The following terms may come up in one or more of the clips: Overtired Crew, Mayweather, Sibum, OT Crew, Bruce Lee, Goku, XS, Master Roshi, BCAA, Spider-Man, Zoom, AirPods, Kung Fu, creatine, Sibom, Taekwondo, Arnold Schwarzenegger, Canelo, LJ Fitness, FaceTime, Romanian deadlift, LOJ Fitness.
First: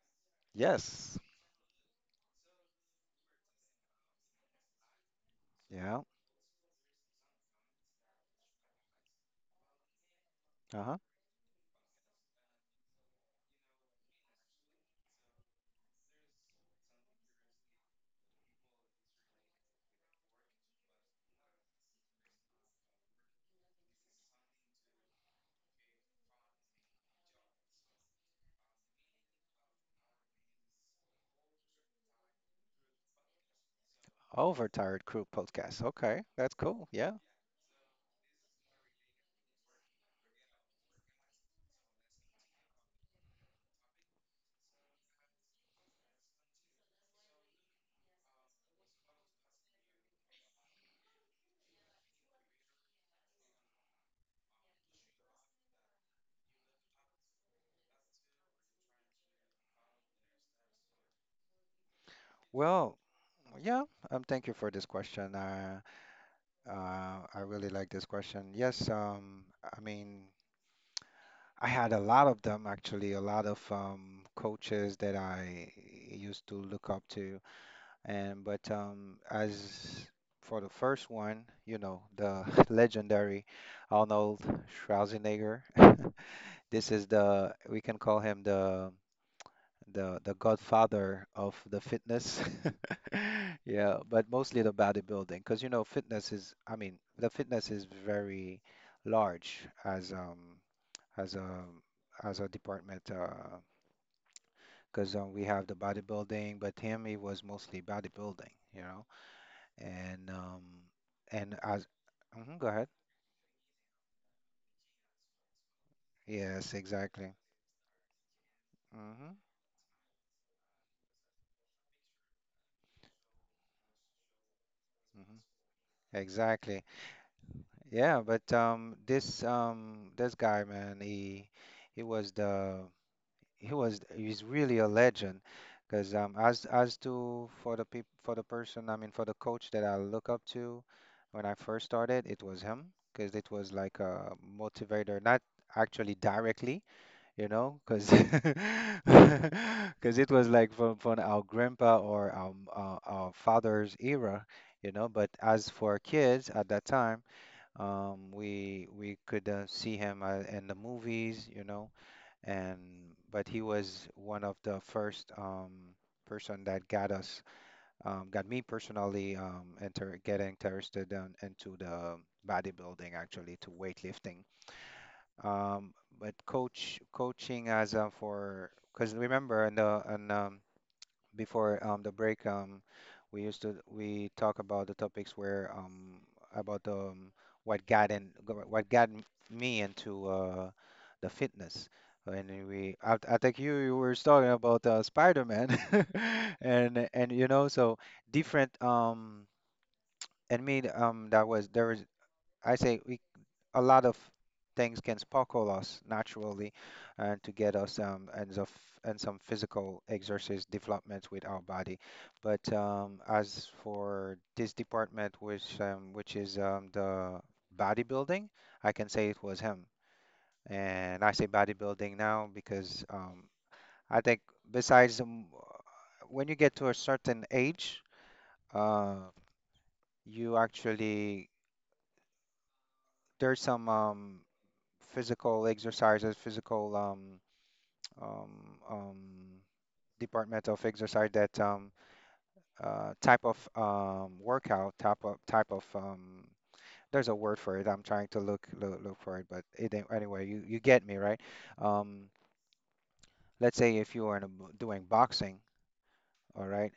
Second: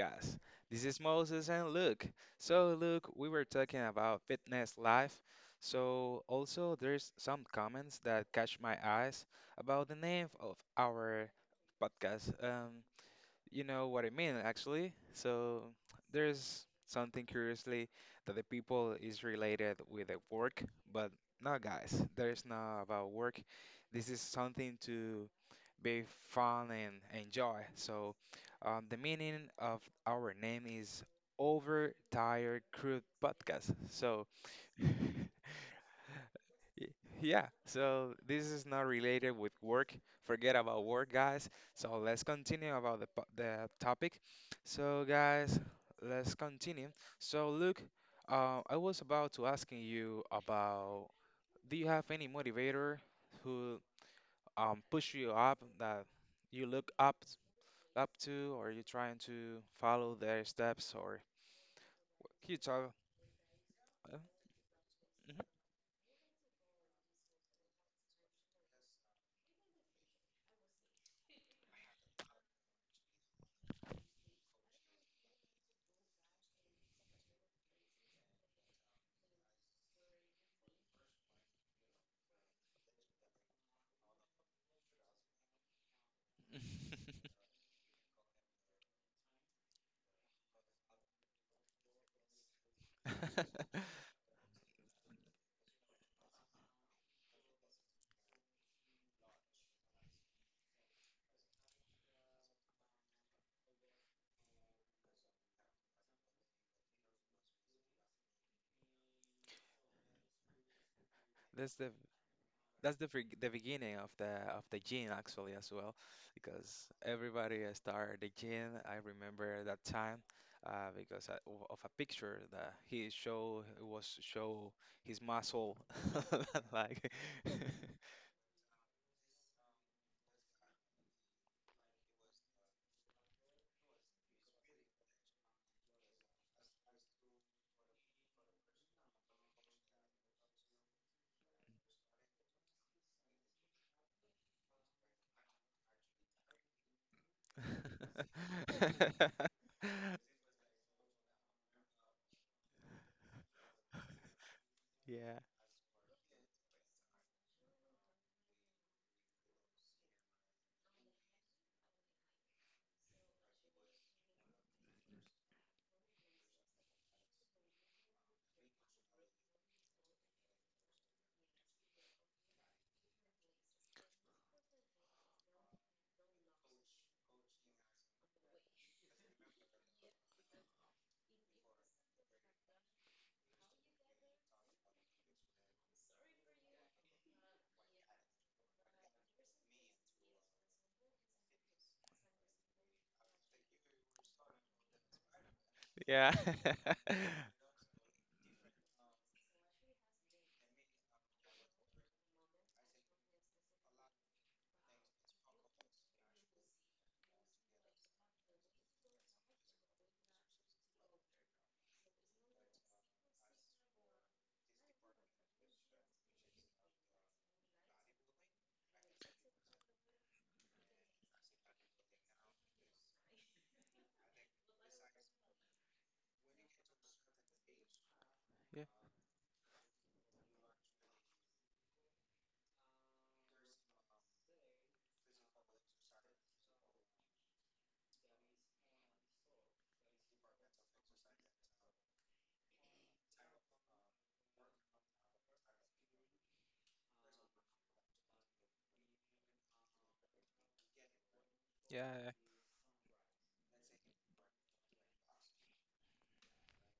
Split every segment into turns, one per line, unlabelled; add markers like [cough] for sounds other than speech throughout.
podcast. This is
Yes.
Moses and Luke. So, Luke, we were talking about fitness life.
Yeah.
So, also, there's some comments that catch my eyes about the name of
Uh-huh.
our podcast. You know what I mean, actually. So, there's something curiously that the people is related with the work, but no, guys, there's not about work. This is something to be fun and enjoy. So, the meaning of our name is Overtired Crude Podcast. So, [laughs] Y-
Overtired Crew podcast. Okay, that's cool. Yeah.
Yeah, so this is not related with work. Forget about work, guys. So let's continue about the topic. So guys, let's continue. So Luke, I was about to asking you about do you have any motivator who push you up that you look up to? Or you trying to follow their steps, or can you talk?
Well, yeah.
Uh,
Thank you for this question.
mhm.
I really like this question. Yes. I mean, I had a lot of them actually. A lot of coaches that I used to look up to, and but as for the first one, you know, the [laughs] legendary Arnold Schwarzenegger. [laughs] This is the we can call him the godfather of the fitness. [laughs] Yeah, but mostly the bodybuilding, because you know fitness is, I mean, the fitness is very large as um as a as a department because we have the bodybuilding, but him he was mostly bodybuilding, you know, and um and
That's
as
the
mhm, go ahead.
that's the the beginning of the gene actually as well,
Yes,
because
exactly.
everybody started the gene. I
Hmm.
remember that time because of a picture that he show it was show his
Hmm.
muscle [laughs]
Exactly.
like.
Yeah, but this this guy, man, he was the he was he's really a legend. Because as to for the peop for the person, I mean for the coach that I look up to, when I first started, it was him. Because it was like a motivator, not actually directly, you know, because [laughs]
[laughs]
because it was like from our grandpa or our father's era, you know. But as for kids at that time. We could see him in the movies, you know, and but he was one of the first person that got us, got me personally inter getting interested into the bodybuilding, actually to weightlifting. Um, but coaching as for because remember in the in before the break, we used to we talk about the topics where about what what me into the fitness. I, think you were talking about Spider-Man, [laughs]
Yeah, yeah. [laughs]
and you know so different. And me, that was there was I say we a lot of things can sparkle us naturally and to get us and some physical exercise development with our body. But as for this department, which is the bodybuilding, I can say it was him. And I say bodybuilding now because I think besides when you get to a certain age,
Yeah,
uh, you actually there's some physical exercises, physical um, um, department of exercise that type of workout type of there's a word for it, I'm trying to look for it but it ain't- anyway you, you get me right. um,
yeah.
let's say if you are in a, doing boxing, all right,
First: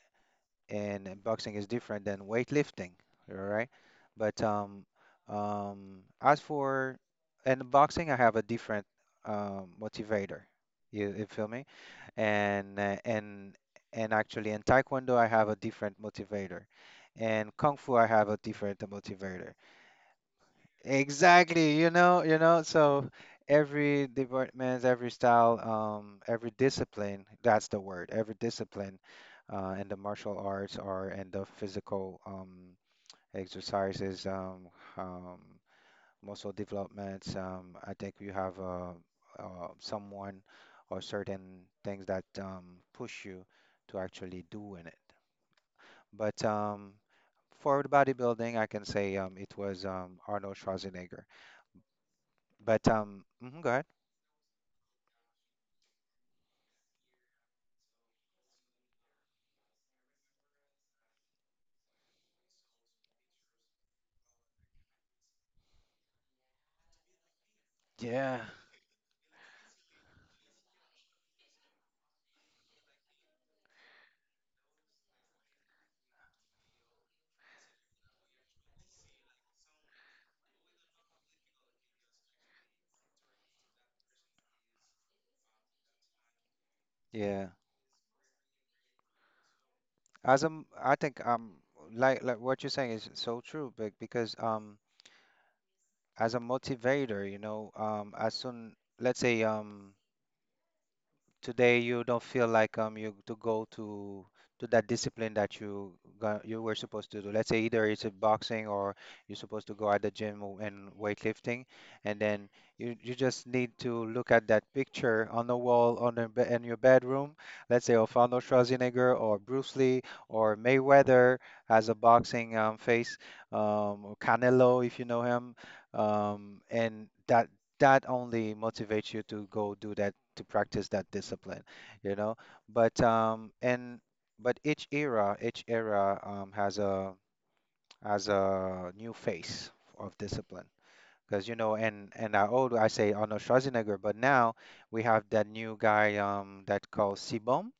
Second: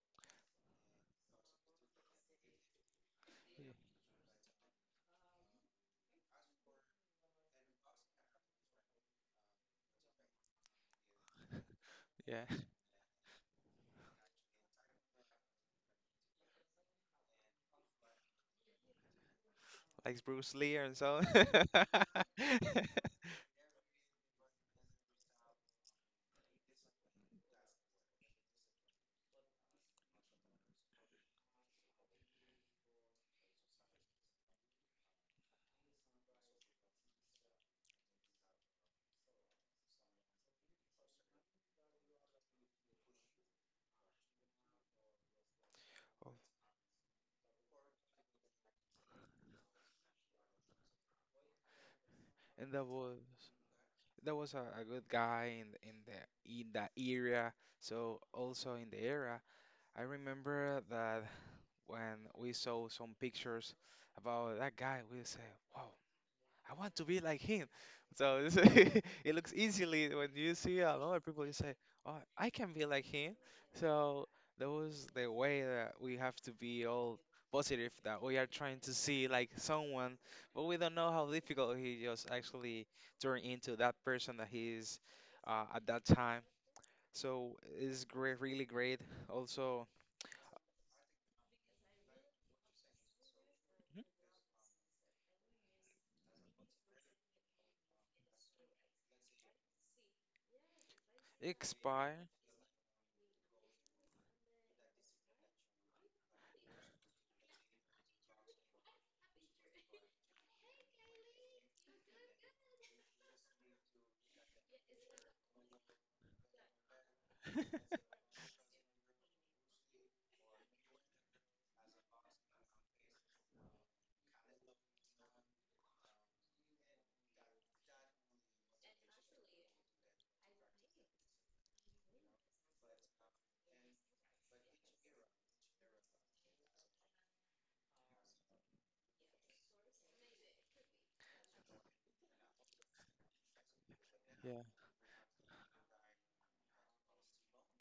and boxing is different than weightlifting, all right? But as for and boxing, I have a different motivator. You feel me?
Yeah.
And and actually, in Taekwondo, I have a different motivator, and Kung Fu, I have a different motivator.
Like Bruce Lee and so.
Exactly,
[laughs]
you know, so every department, every style, every discipline, that's the word, every discipline, in the martial arts or in the physical, exercises, um, muscle developments, I think you have, someone or certain things that, push you to actually doing it.
Oh,
But, for the bodybuilding, I can say, it was, Arnold Schwarzenegger.
and that
But
was
mhm, go ahead.
a good guy in the, in the in that era. So also in the era, I remember that when we saw some pictures about that guy, we say, "Wow, I want to be like him."
Yeah.
So [laughs] it looks easily when you see a lot of people, you say, "Oh, I can be like him." So that was the way that we have to be all positive that we are trying to see like someone, but we don't know how difficult he just actually turned into that person that he is at that time.
Yeah,
So it's great, really great. Also,
I think like what you're saying is so true, but
mhm,
because as a motivator, you know, as soon let's say. Today you don't
expired.
feel like you to go to that discipline that you got, you were supposed to do. Let's say either it's a boxing or you're supposed to go at the gym and weightlifting, and then you just need to look at that picture on the wall, on the in your bedroom. Let's say
[laughs]
of Arnold Schwarzenegger or Bruce Lee or Mayweather has a boxing face, or Canelo if you know him, and that only motivates you to go do that, to practice that discipline, you know. But um and but each era, has a new face of discipline, because you know, and I say Arnold Schwarzenegger, but now
Yeah,
we have that new guy that called Sibom.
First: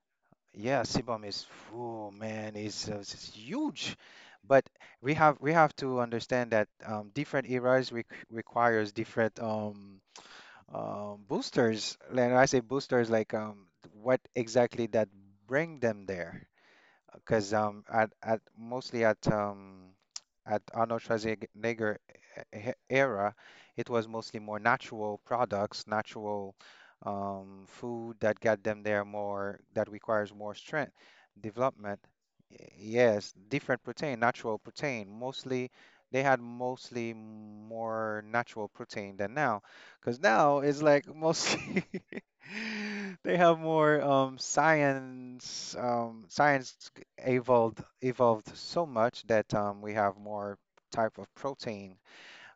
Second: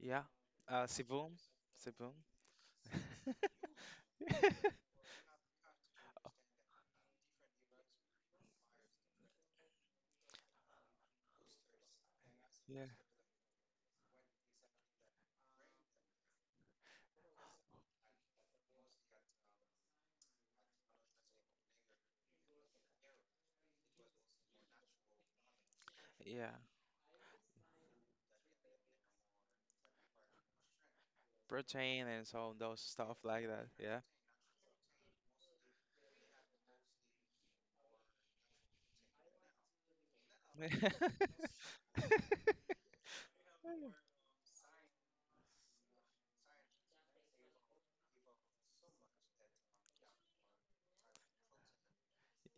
yeah.
Yeah, Sibom
Sibum,
is, oh
Sibum.
man, is huge, but
[laughs]
we have, we have to understand that different eras requires different boosters. And I say
Yeah,
boosters like what exactly that bring them there. Because at mostly at Arnold Schwarzenegger era, it was mostly more natural products,
yeah.
natural food that got them there, more that requires more strength development.
Protein and so
Y-
those stuff
Yes,
like that.
different
Yeah.
protein, natural protein. Mostly they had mostly more natural protein than now, because now it's like
[laughs]
mostly [laughs] they have more science science evolved so much that we have more type of protein,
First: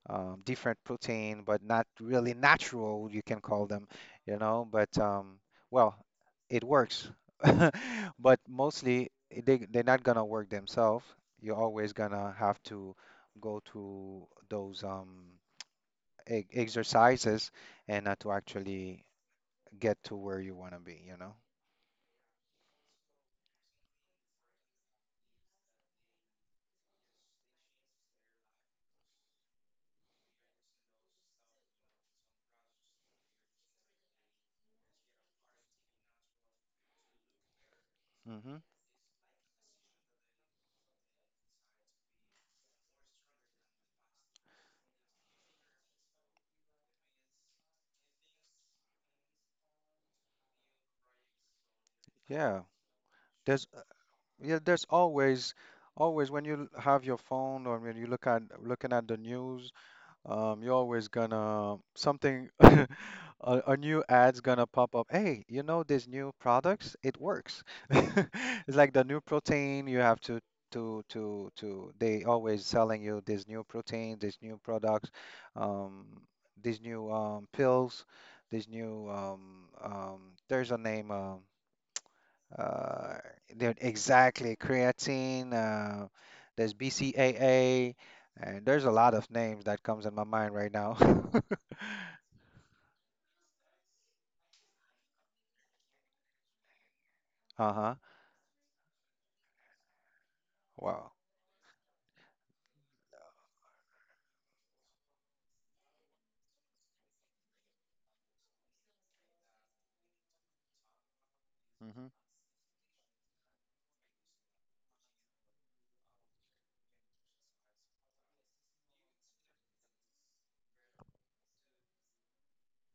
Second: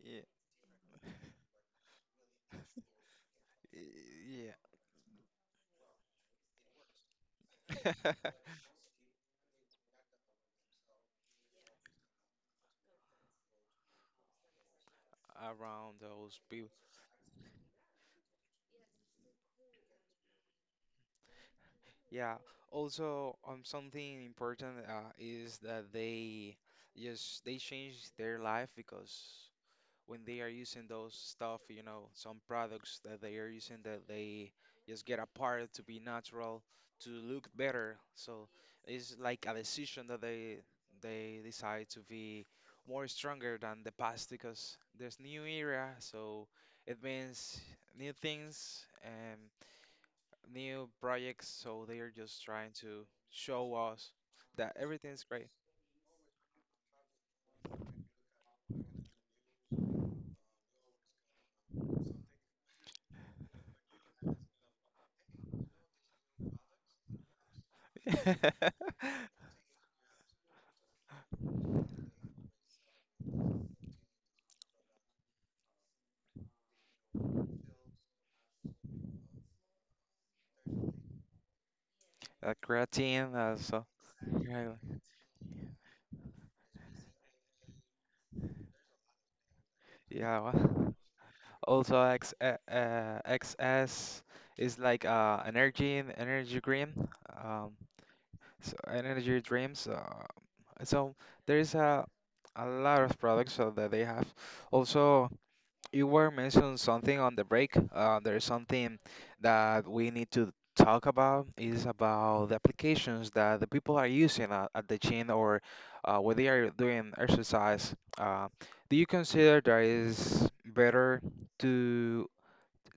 Yeah.
different protein, but not really natural, you can call them, you
y-
know. But well, it works,
Yeah.
[laughs] but
[laughs]
mostly they they're not gonna work themselves. You're always gonna have to go to those
Around
e
those people.
exercises, and to actually get to where you wanna be, you know.
Yeah. Also, something important is that they just they change their life because when they are using those stuff, some products that they are using that they just get apart to be natural, to look better. So
Hmm.
it's like a decision that they decide to be more stronger than the past because there's new era, so it means new things and new projects. So they are just
Yeah.
trying to
There's
show us
Yeah,
that
there's
everything's great.
always, always when you have your phone or when you looking at the news, you're always gonna something, [laughs] a new ad's gonna pop up. Hey, you know these new products? It works. [laughs] It's
[laughs]
like the new protein you have to to. They always selling you this new protein, these new products, um, these new pills, these new There's a name.
A
Uh,
creatine,
there
so
exactly
yeah,
creatine. There's BCAA, and there's a lot of names that comes in my
yeah.
mind right now. [laughs]
Also, XS is like energy and energy dream. Um,
Uh-huh.
so energy dreams. So
Wow.
there's a lot of products that they have. Also, you were mentioning something on the break. There's something that we need to talk about is
Mm-hmm.
about the applications that the people are using at the gym or when they are doing exercise. Do you consider there is better? To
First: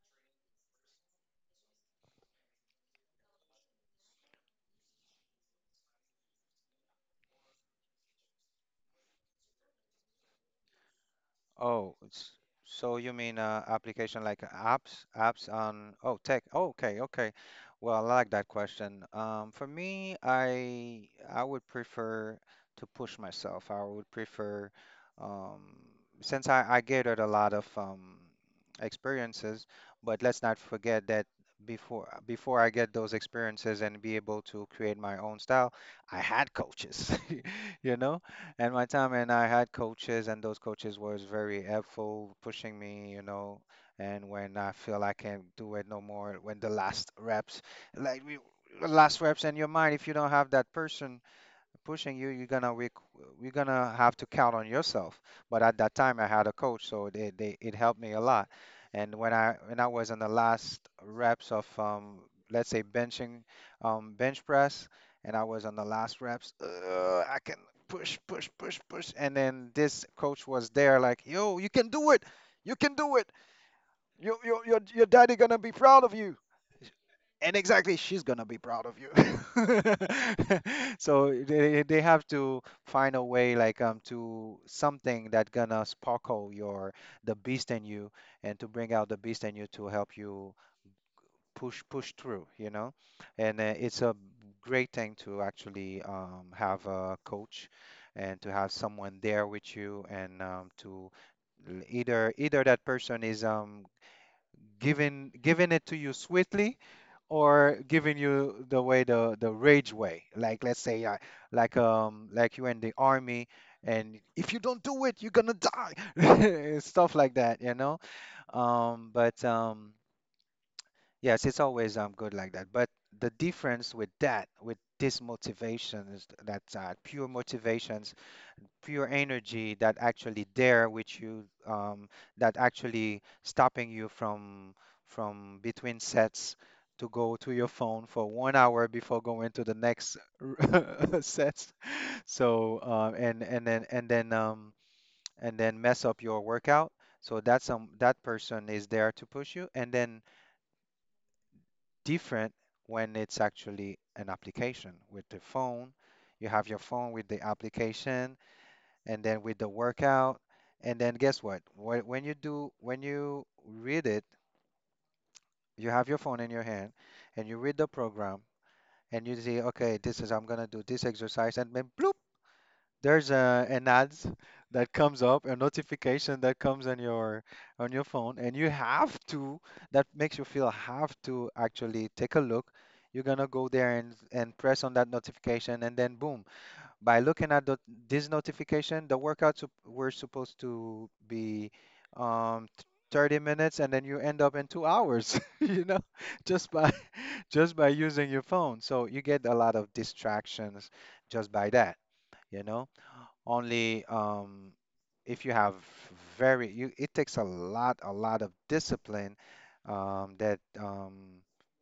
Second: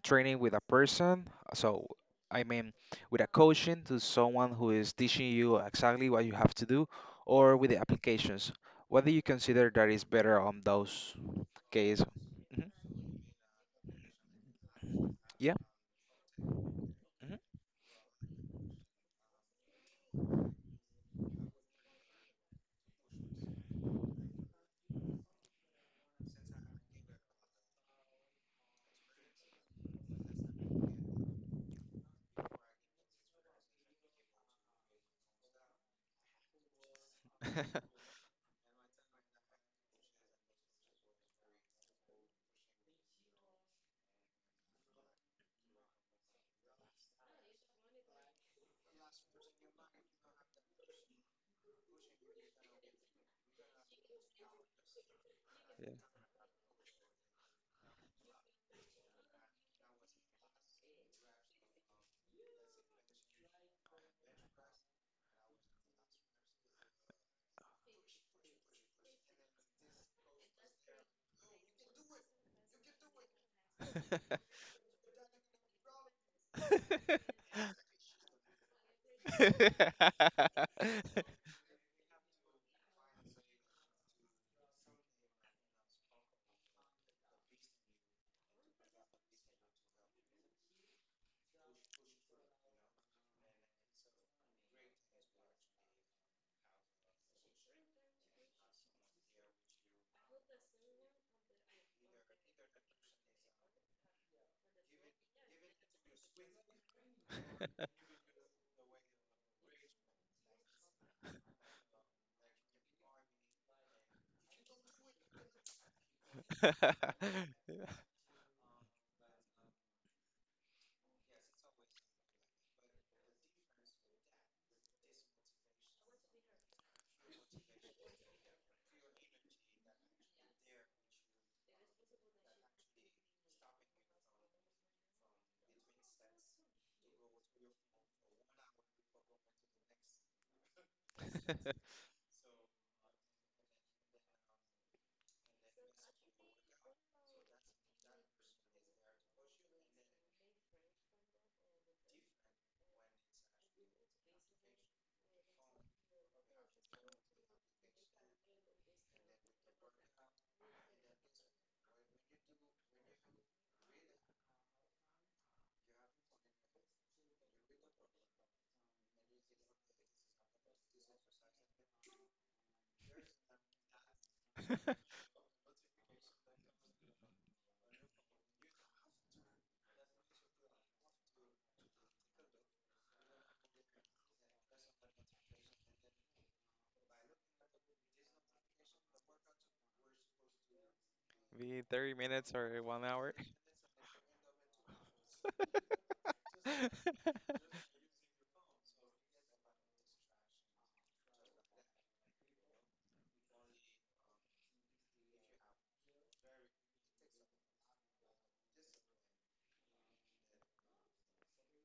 training with a person. So, I mean, with a coaching to someone who is teaching you exactly what you have to do, or with the applications. What do you consider that is better on those
Oh,
cases?
it's,
Hmm.
so you mean application like apps, apps
Yeah.
on, oh, tech. Oh, okay, okay.
Hmm.
Well, I like that question. For me, I would prefer to push myself. I would prefer, um, since I gathered a lot of experiences, but let's not forget that before I get those experiences and be able to create my own style, I had coaches, [laughs] you know, and my time, and I had coaches, and those coaches was very helpful pushing me, you know. And when I feel I can't do it no more, when the last reps, like we- last reps in your mind, if you don't have that person pushing you, you're gonna we're gonna have to count on yourself. But at that time, I had a coach, so they it helped me a lot. And when I was in the last reps of let's say benching bench press, and I was on the last reps, I can push, and then this coach was there like, yo, you can do it, you can do it. Your daddy gonna be proud of you, and exactly she's gonna be proud of you.
[laughs]
[laughs] So they have to find a way like to something that gonna sparkle your the beast in you, and to bring out the beast in you to help you push through, you know. And it's a great thing to actually have a coach, and to have someone there with you, and to either that person is giving it to you swiftly, or giving you the way, the rage way, like let's say like you're in the army, and if you don't do it you're gonna die, [laughs] and stuff like that, you know. But Yes, it's always good like that, but the difference with that with this motivation is that pure motivation, pure energy that actually there which you that actually stopping you from between sets to go to your phone for 1 hour before going to the next [laughs] sets. so uh, and and then and then um, and then mess up your workout. So that's that person is there to push you, and then different when it's actually an application with the phone. You have your phone with the application, and then with the workout. And then guess what? When you read it, you have your phone in your hand and you read the program, and you see, okay, this is, I'm gonna do this exercise. And then bloop, there's a, an ads that comes up, a notification that comes on your phone, and you have to, that makes you feel have to actually take a look. You're gonna go there and, press on that notification, and then boom, by looking at this notification, the workouts were supposed to be
Be 30 minutes
um,
or
t-
one hour.
30 minutes, and then you end up in 2 hours, [laughs] [laughs] just by [laughs] just by using your phone. So you get a lot of distractions just by that, you know only if you have it takes a lot of discipline. That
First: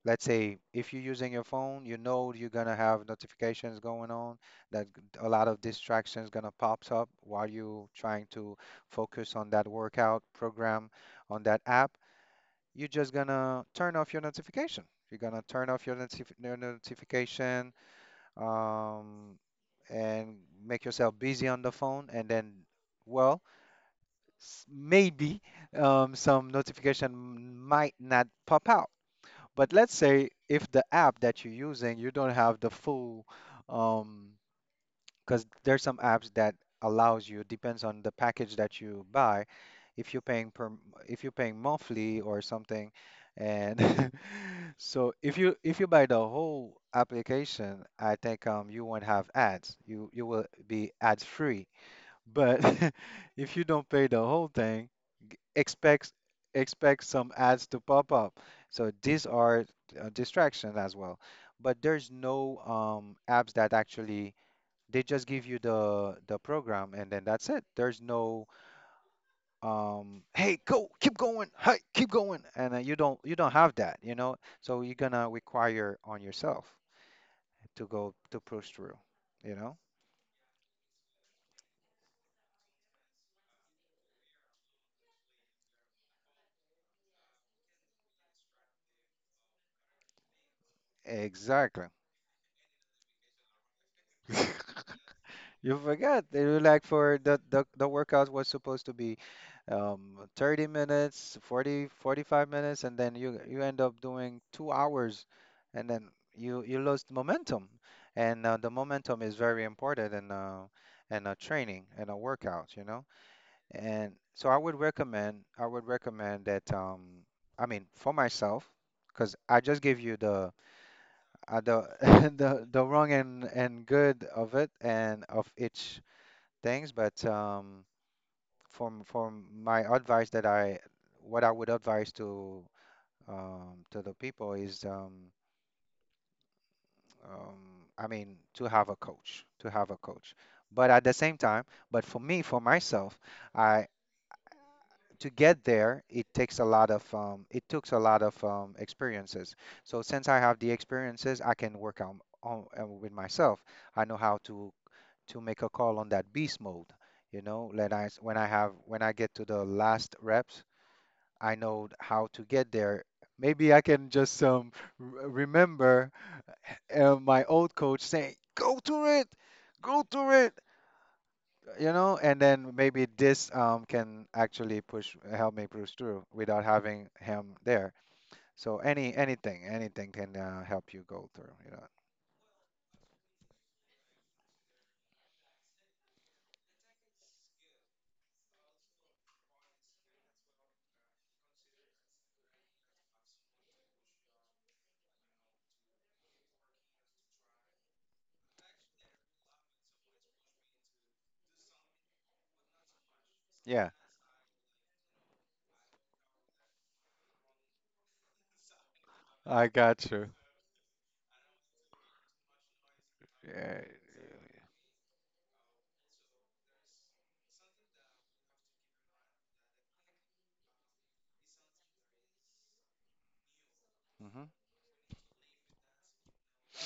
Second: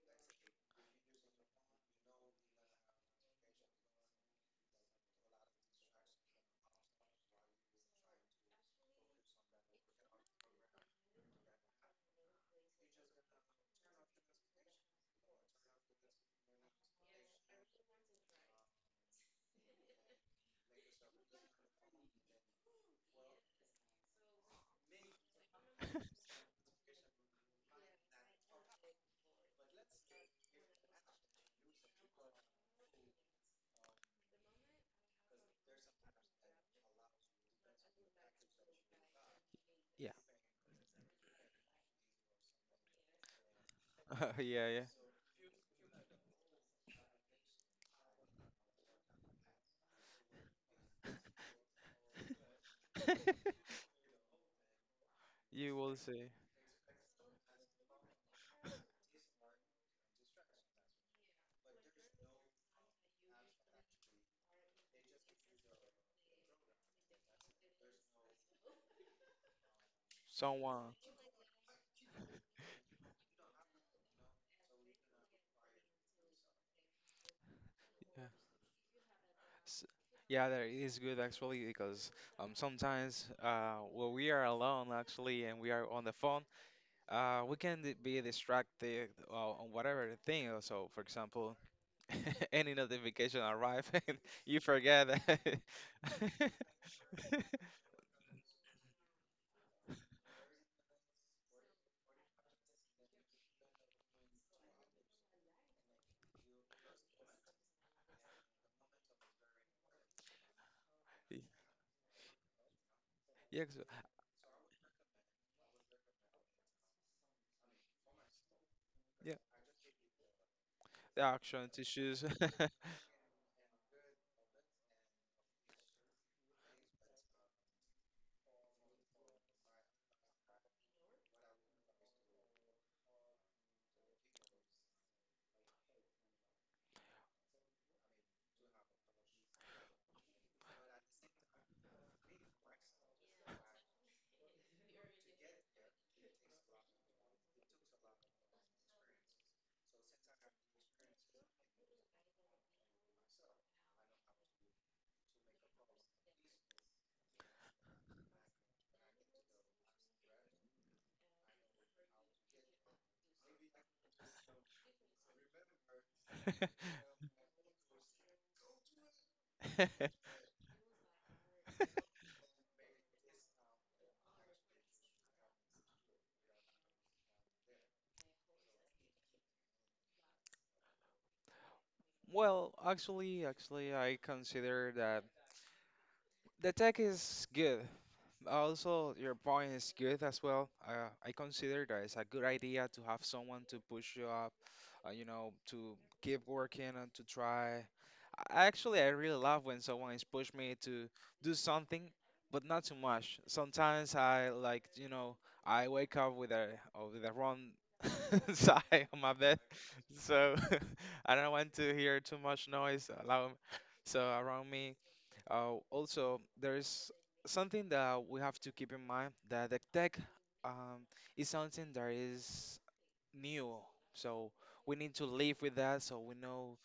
Let's say if you're using your phone, you know you're gonna have notifications going on, a lot of distractions gonna pops up while you trying to focus on that workout program, on that app. You're just gonna turn off your notification. You're gonna turn off your notification um, and make yourself busy on the phone, and then, well, maybe some notification might not pop out. But let's say if the app that you're using, you don't have the full um, because there's some apps that allows you depends on the package that you buy,
Yeah.
if you're paying if you're paying monthly or something. And
[laughs] Yeah,
[laughs]
yeah.
so if you buy the whole application, I think you won't have ads, you will be ads free. But [laughs] if you don't pay the whole thing,
You will
expect,
see
expect some ads to pop up. So these are distractions as well. But there's no apps that actually they just give you the program, and then that's it. There's no hey, go,
someone.
keep going, hey, keep going, and you don't have that, you know. So you're gonna require on yourself to push through, you know.
S- Yeah, that is good actually because sometimes when we are alone actually and we are on the phone we can be distracted on whatever thing. So for example,
Exactly.
[laughs] any notification arrive [laughs] and you
[laughs]
forget that.
You forgot. They
[laughs]
were like for the workout was supposed to be 30 minutes, 40, 45 minutes, and then you end up doing 2 hours, and then you lost momentum. And the momentum is very important in a training and a workout, you know?
Yeah,
And so I would recommend that, I mean for myself, because
yeah,
I just gave you
the action to
the
choose. [laughs]
[laughs] the wrong and good of it and of each things. But from my advice that I, what I would advise to the people is um, I mean, to have a coach, to have a coach. But at the same time, but for me, for myself, I, to get there, it takes a lot of it takes a lot of experiences. So since I have the experiences, I can work on with myself. I know how to make a call on that beast mode. You know, when I have when I get to the last reps, I know how to get there. Maybe I can just remember my old coach saying, go to
[laughs]
it," you know, and then maybe this can actually push help me push through without having him there. So anything, can help you go through, you know.
Well, actually, I consider that the tech is good. Also, your point is good as well. I consider that it's a good idea to have someone to push you up, to keep working and to try. I really love when someone is push me to do something, but not too much.
Yeah,
Sometimes I like, I wake up with a wrong [laughs] side on my bed,
I got you.
so [laughs] I don't want to hear too much noise around,
Yeah.
so around me. Also, there's something that we have to keep in mind that the tech um, is something that is new.
Mhm.
So we need to live with that. So we know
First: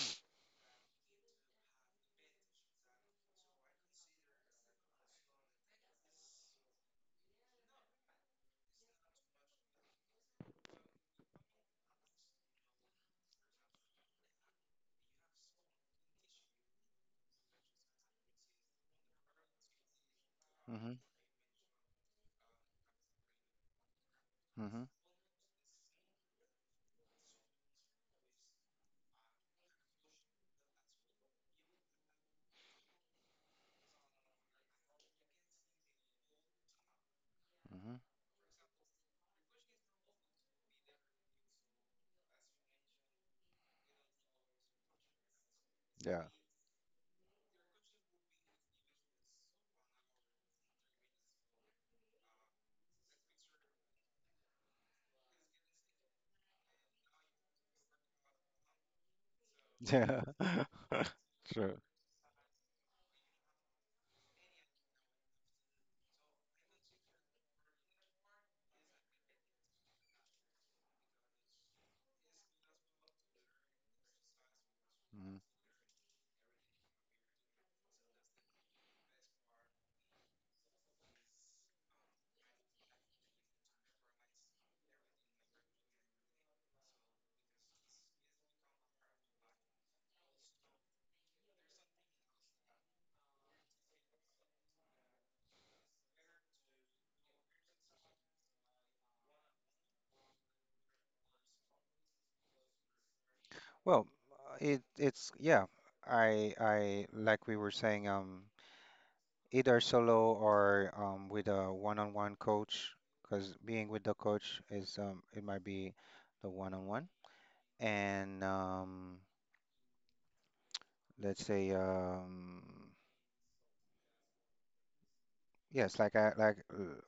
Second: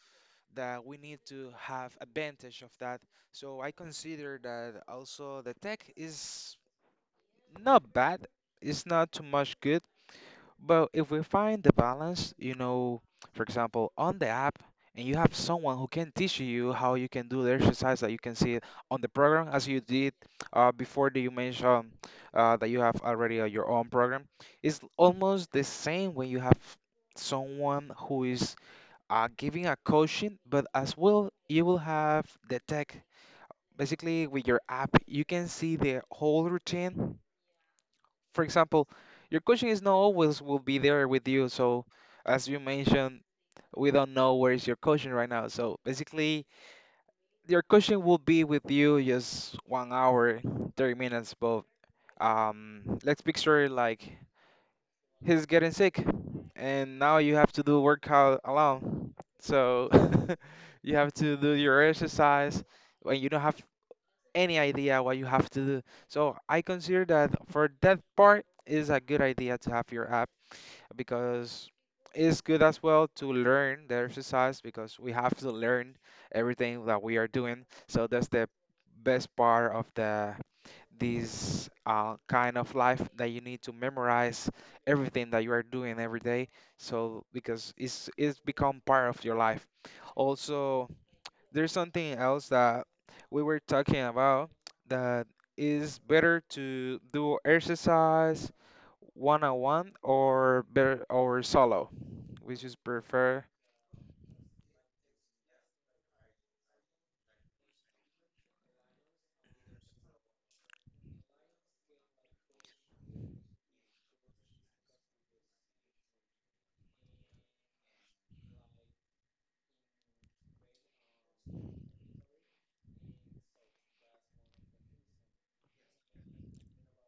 that we need to have advantage of that. So I consider that also the tech is not bad. It's not too much good, but if we find the balance, for example, on the app, and you have someone who can teach you how you can do the exercise that you can see on the program, as you did
Mhm.
before that you mentioned that you have already your own program, it's
Mhm.
almost the same when you have someone who is giving a coaching, but as well, you will have the tech. Basically, with your app, you can see the whole routine.
Mhm.
For example, your coaching is not always will be there with you. So as you mentioned, we don't know where is your coaching right now. So
Yeah.
basically, your coaching will be with you just one hour, 30 minutes. But let's picture like he's getting sick, and now you have to do workout alone. So
Yeah.
[laughs] you have to
[laughs]
do
True.
your exercise when you don't have any idea what you have to do. So I consider that for that part is a good idea to have your app because it's good as well to learn the exercise because we have
Mm.
to learn everything that we are doing. So that's the best part of the this kind of life that you need to memorize everything that you are doing every day. So because it's become part of your life. Also, there's something else that we were talking about that is better to do exercise one on one or better or solo, which is prefer,
Well, it's, yeah. I like, we were saying, either solo or with a one-on-one coach, because being with the coach is, it might be the one-on-one. And let's say yes, like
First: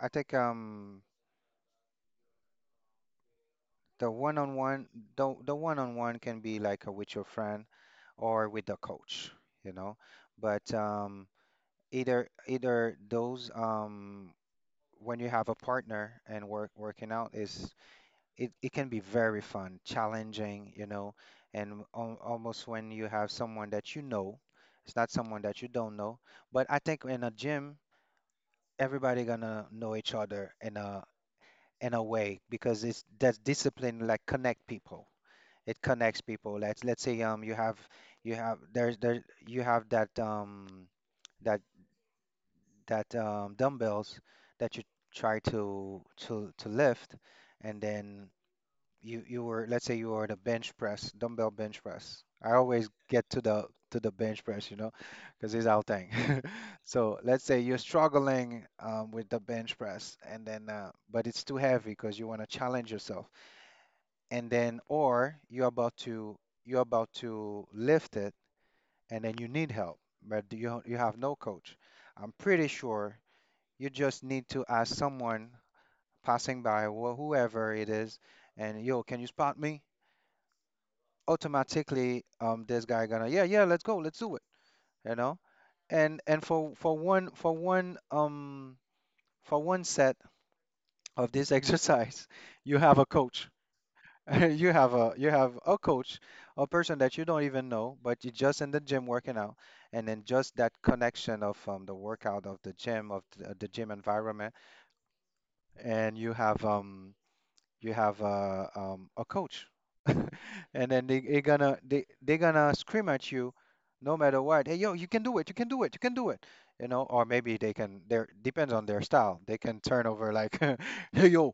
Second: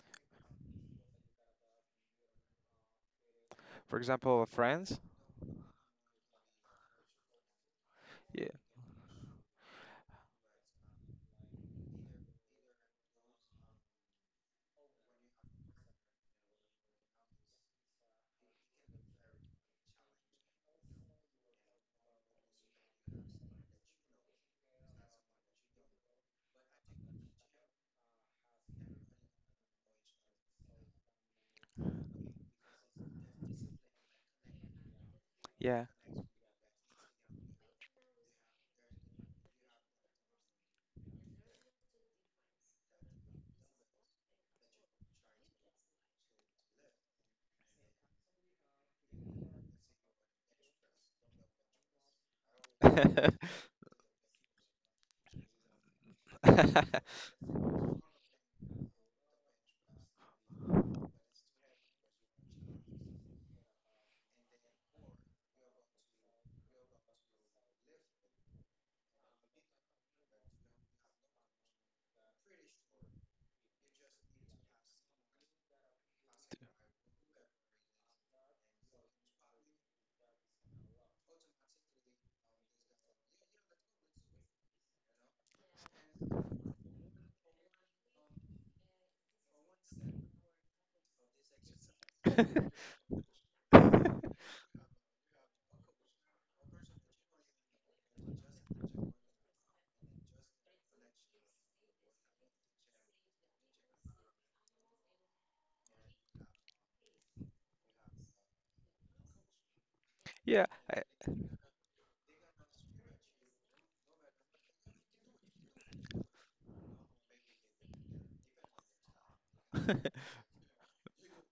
I think
for
the
example, with
one-on-one,
friends.
the one-on-one can be like with your friend or with the coach, you know. But either those when you have a partner and working out is, it can be very fun, challenging, you know. And almost when you have someone that you know, it's not someone that you don't know. But I think in a gym, everybody gonna know each other in a, in a way, because it's, that's discipline like connect people, it
Yeah,
connects people. Let's say you have, there's, there, you have that that. that dumbbells that you try to lift, and then you, were, let's say you were the bench press, dumbbell bench press. I always get
yeah. [laughs]
to the bench press, you know, because it's our thing. [laughs] So let's say you're struggling with the bench press, and then but it's too heavy because you want to challenge yourself, and then, or you're about to, you're about to lift it, and then you need help, but you have no coach. I'm pretty sure you just need to ask someone passing by, whoever it is, and yo, can you spot me? Automatically, this guy gonna, yeah, yeah, let's go, let's do it, you know? And for for one set of this exercise, [laughs] you have a coach. [laughs] You have a, you have a coach, a person that you don't even know, but you're just in the gym working out, and then just that connection of the workout of the gym, of the gym environment, and you have a coach. [laughs]
Yeah.
And then they gonna, they gonna scream at you no matter what, hey yo, you can do it, you can do it, you can do it, you know. Or maybe they can their depends on their style, they can turn
I-
over like [laughs] hey yo,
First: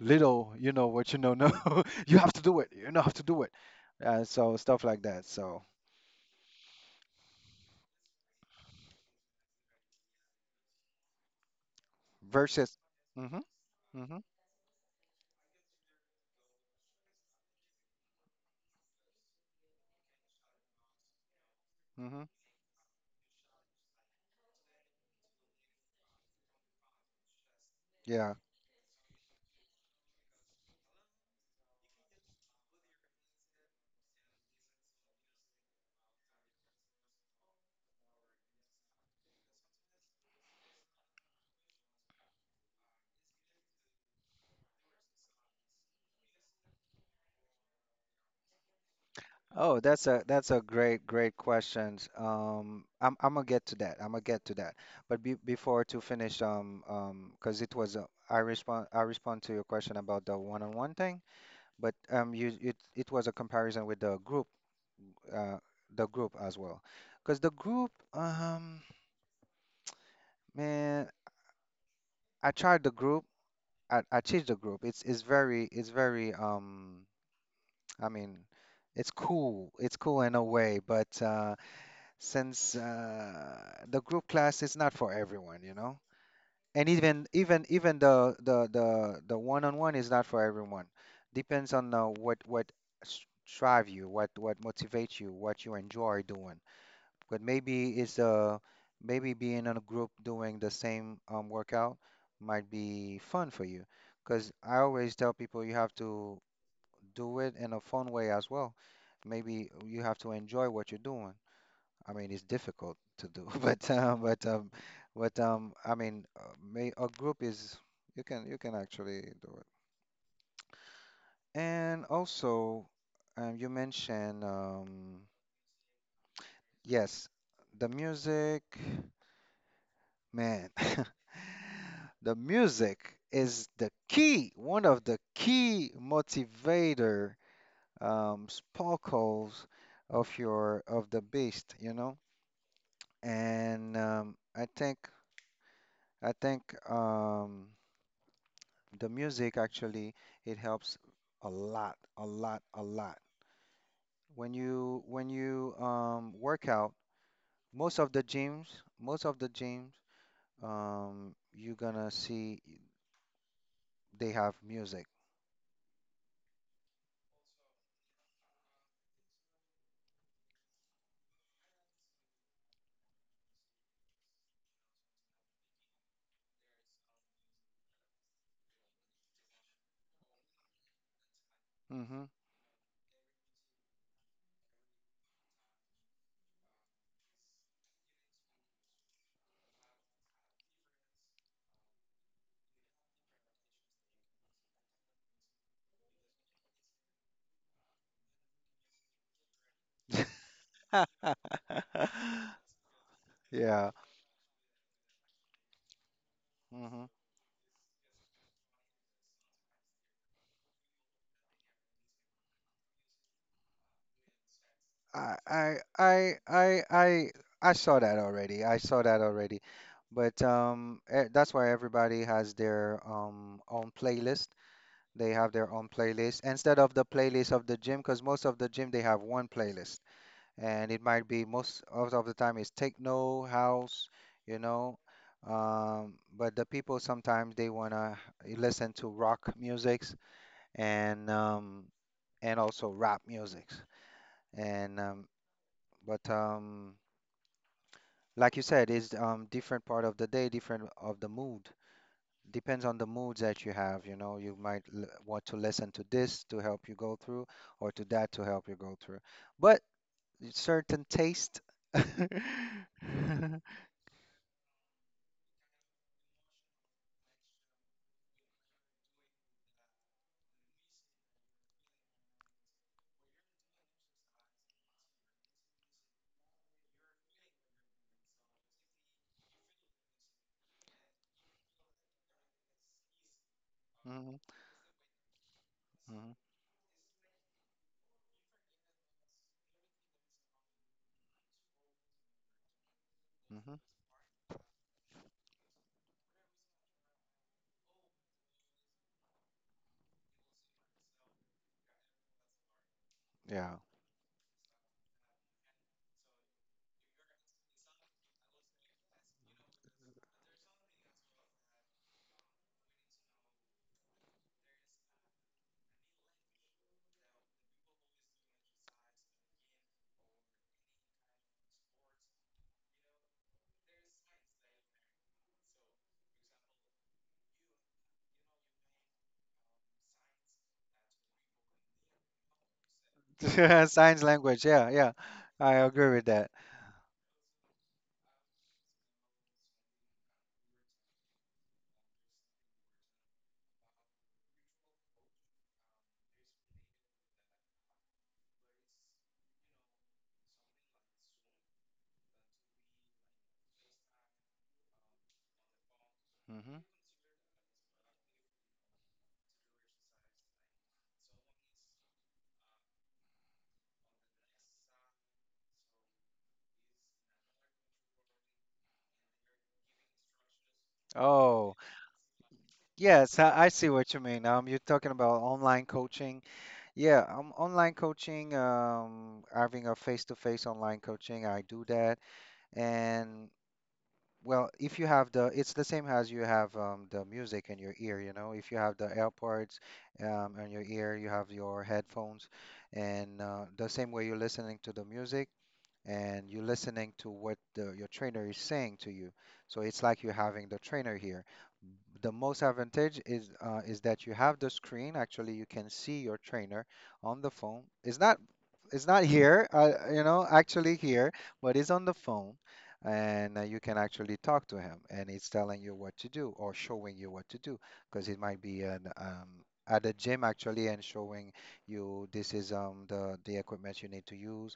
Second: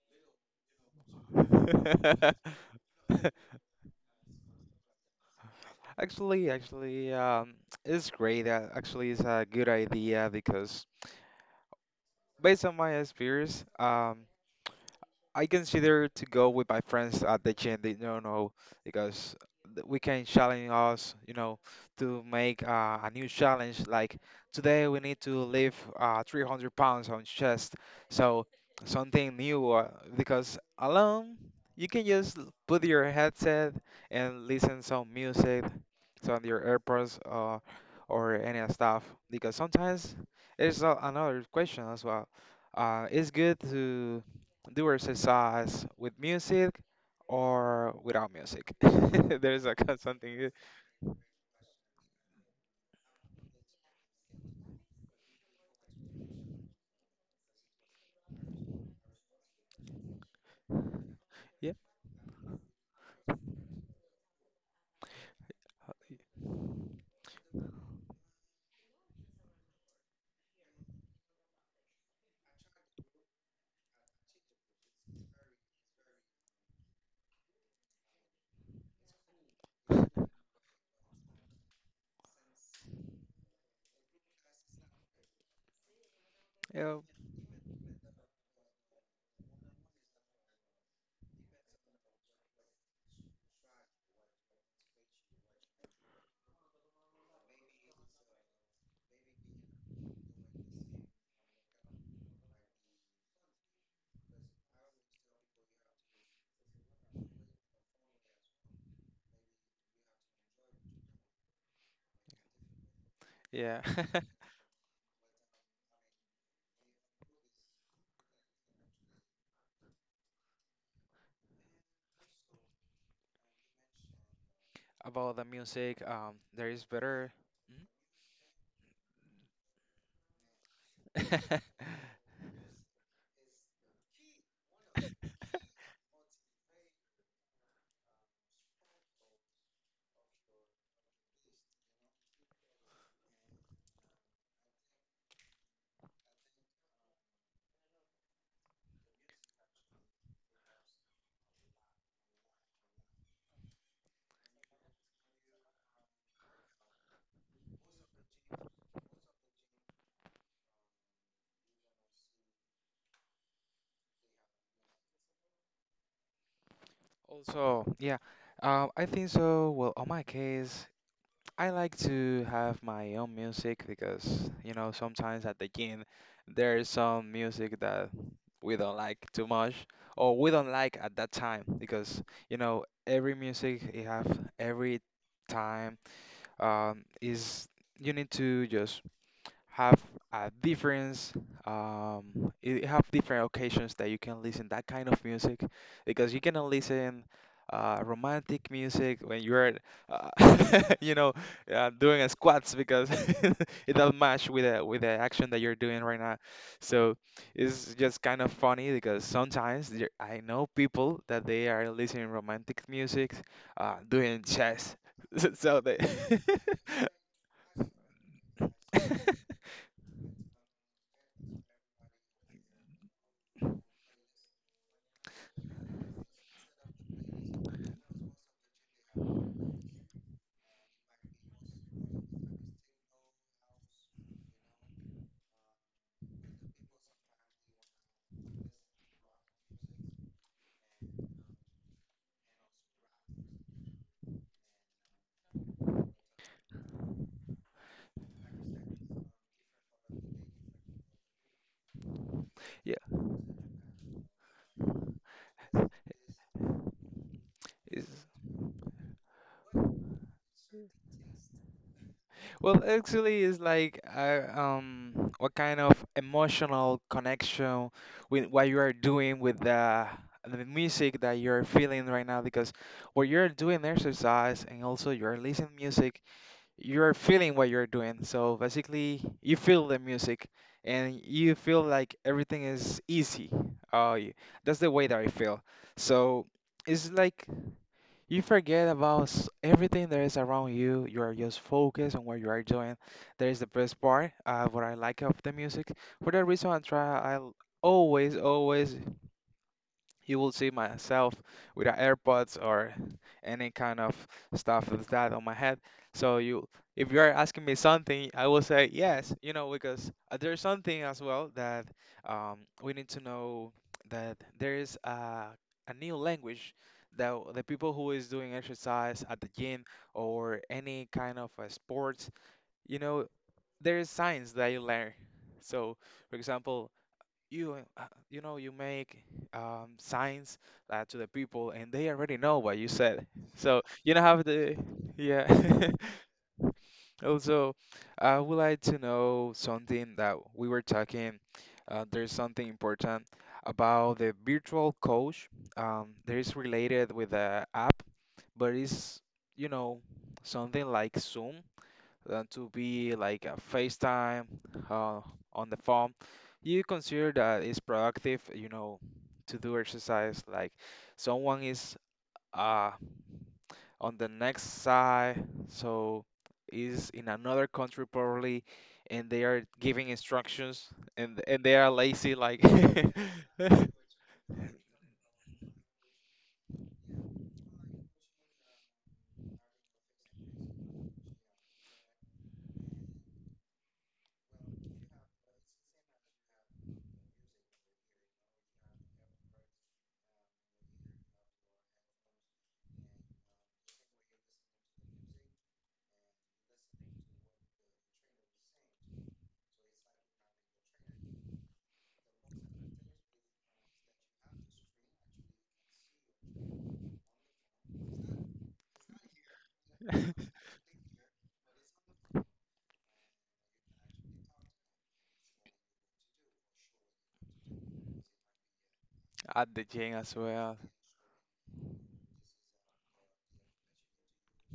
little, you know what, you know, no, [laughs] you have to do it,
[laughs]
you know, have to do it. So stuff like that. So
actually, it's great. Actually, it's a good idea because based on
versus.
my
Mm-hmm,
experience,
mm-hmm,
I consider to go with my friends at the gym. They don't know because we can challenge us,
mm-hmm,
to make a new challenge. Like today, we need to lift 300 pounds on chest.
yeah.
So something new because alone you can just put your headset and listen some music, some your AirPods or any other stuff. Because sometimes it's another question as well. It's good to do exercise with music or without music. [laughs] There's a
Oh, that's a,
something.
that's a great questions. I'm gonna get to that. I'm gonna get to that. But, before to finish, because it was a, I respond to your question about the one-on-one thing.
Yeah.
But you, it was a comparison with uh, the group as well. Because the group, man, I tried the group. I changed the group. It's very, it's very I mean, it's cool. It's cool in a way, but uh, since the group class is not for everyone, you know.
Yeah.
And
Oh,
even the one-on-one is not for everyone. Depends on what, s- drive you, what motivates you, what you enjoy doing. But maybe it's maybe being in a group doing the same workout might be fun for you. Because I always tell people you have to do it in a fun way as well. Maybe you have to enjoy what you're doing. I mean, it's difficult to do, [laughs]
yeah.
but
[laughs]
I mean, may, a group is, you can, you can actually do it. And also, you mentioned
About the music, there is
yes,
better.
the music, man, [laughs]
Mhm. [laughs]
the music is the key, one of the key motivator, sparkles of your, of the beast, you know. And I think um, the music actually, it helps a lot, a lot, a lot. When you, work out, most of the gyms, most of the gyms, you're gonna see they have music.
Also, yeah, I think so. Well, on my case, I like to have my own music because, sometimes at the gym there is some music that we don't like too much or we don't like at that time because,
Hmm.
every music you have every time is you need to just have a difference it have different occasions that you can listen that kind of music because you cannot listen romantic music when you're
[laughs]
uh, [laughs] you know doing a squats because [laughs]
Yeah.
it doesn't match with the action that you're doing right now,
Hmm.
so it's just kind of funny because sometimes I know people that they are listening romantic music doing chess.
I
[laughs]
I
So they,
I I I I saw that already. I saw that
[laughs]
already. But that's why everybody has their own playlist. They have their own playlist instead of the playlist of the gym, because most of the gym they have one playlist, and it might be most of the time is techno, house, you know. But the people sometimes they wanna listen to rock musics and um, and also rap musics. And but like you said, it's different part of the day, different of the mood. Depends
yeah,
on the moods that you have. You know, you might want to listen to this to help you go through, or to
it's.
that to help you go through. But certain taste. [laughs]
Well, actually, it's like what kind of emotional connection with what you are doing with the music that you're feeling right now. Because when you're doing exercise and also you're listening music, you're feeling what you're doing. So basically, you feel the music, and you feel like everything is easy. Uh, y-
Mhm,
that's the way that I feel.
mhm,
So it's like you forget about everything that is around you. You are just focused on what you are doing. That is the
mhm.
best part, what I like of the music. For that reason, I try, I always, always you will see myself with a AirPods or any
Yeah.
kind of stuff of that on my head. So you, if you are asking me something, I will say yes. Because there's something as well that we need to know that there is a new language that the people who is doing exercise at the gym or any kind of sports, you know, there is science that you learn. So, for example, you uh, uh, you know you make signs to the people and they already know what you said, so
[laughs]
you
Signs
don't have
language.
the…
Yeah, yeah.
Yeah.
I agree with that.
[laughs] Also, I would like to know something that we were talking. There's something important about the virtual coach. There is related with the app, but it's, you know, something like Zoom than to be like a FaceTime uh, on the phone.
Hmm.
You consider that it's productive, you know, to do exercise. Like someone is, uh, on the next side, so is in another country probably, and they are giving instructions, and they
Oh,
are lazy like [laughs] at
yes, I
the
see what you mean. You're talking about online coaching. Yeah, online coaching, having a face-to-face online coaching, I do that. And, well, if you have the, it's the same as you have the music in your ear, you know. If you have the AirPods in your ear, you have your headphones, and the same way you're listening to the music, and you're listening to what the, your trainer is saying to you. So it's like you're having the trainer here. The most advantage is that you have the screen. Actually, you can see your trainer on the phone. It's not here, actually here, but it's on the phone, and you can actually talk to him, and it's telling you what to do or showing you what to do, because it might be an at the
gym as
gym
well.
actually, and showing you this is the equipment you need to use,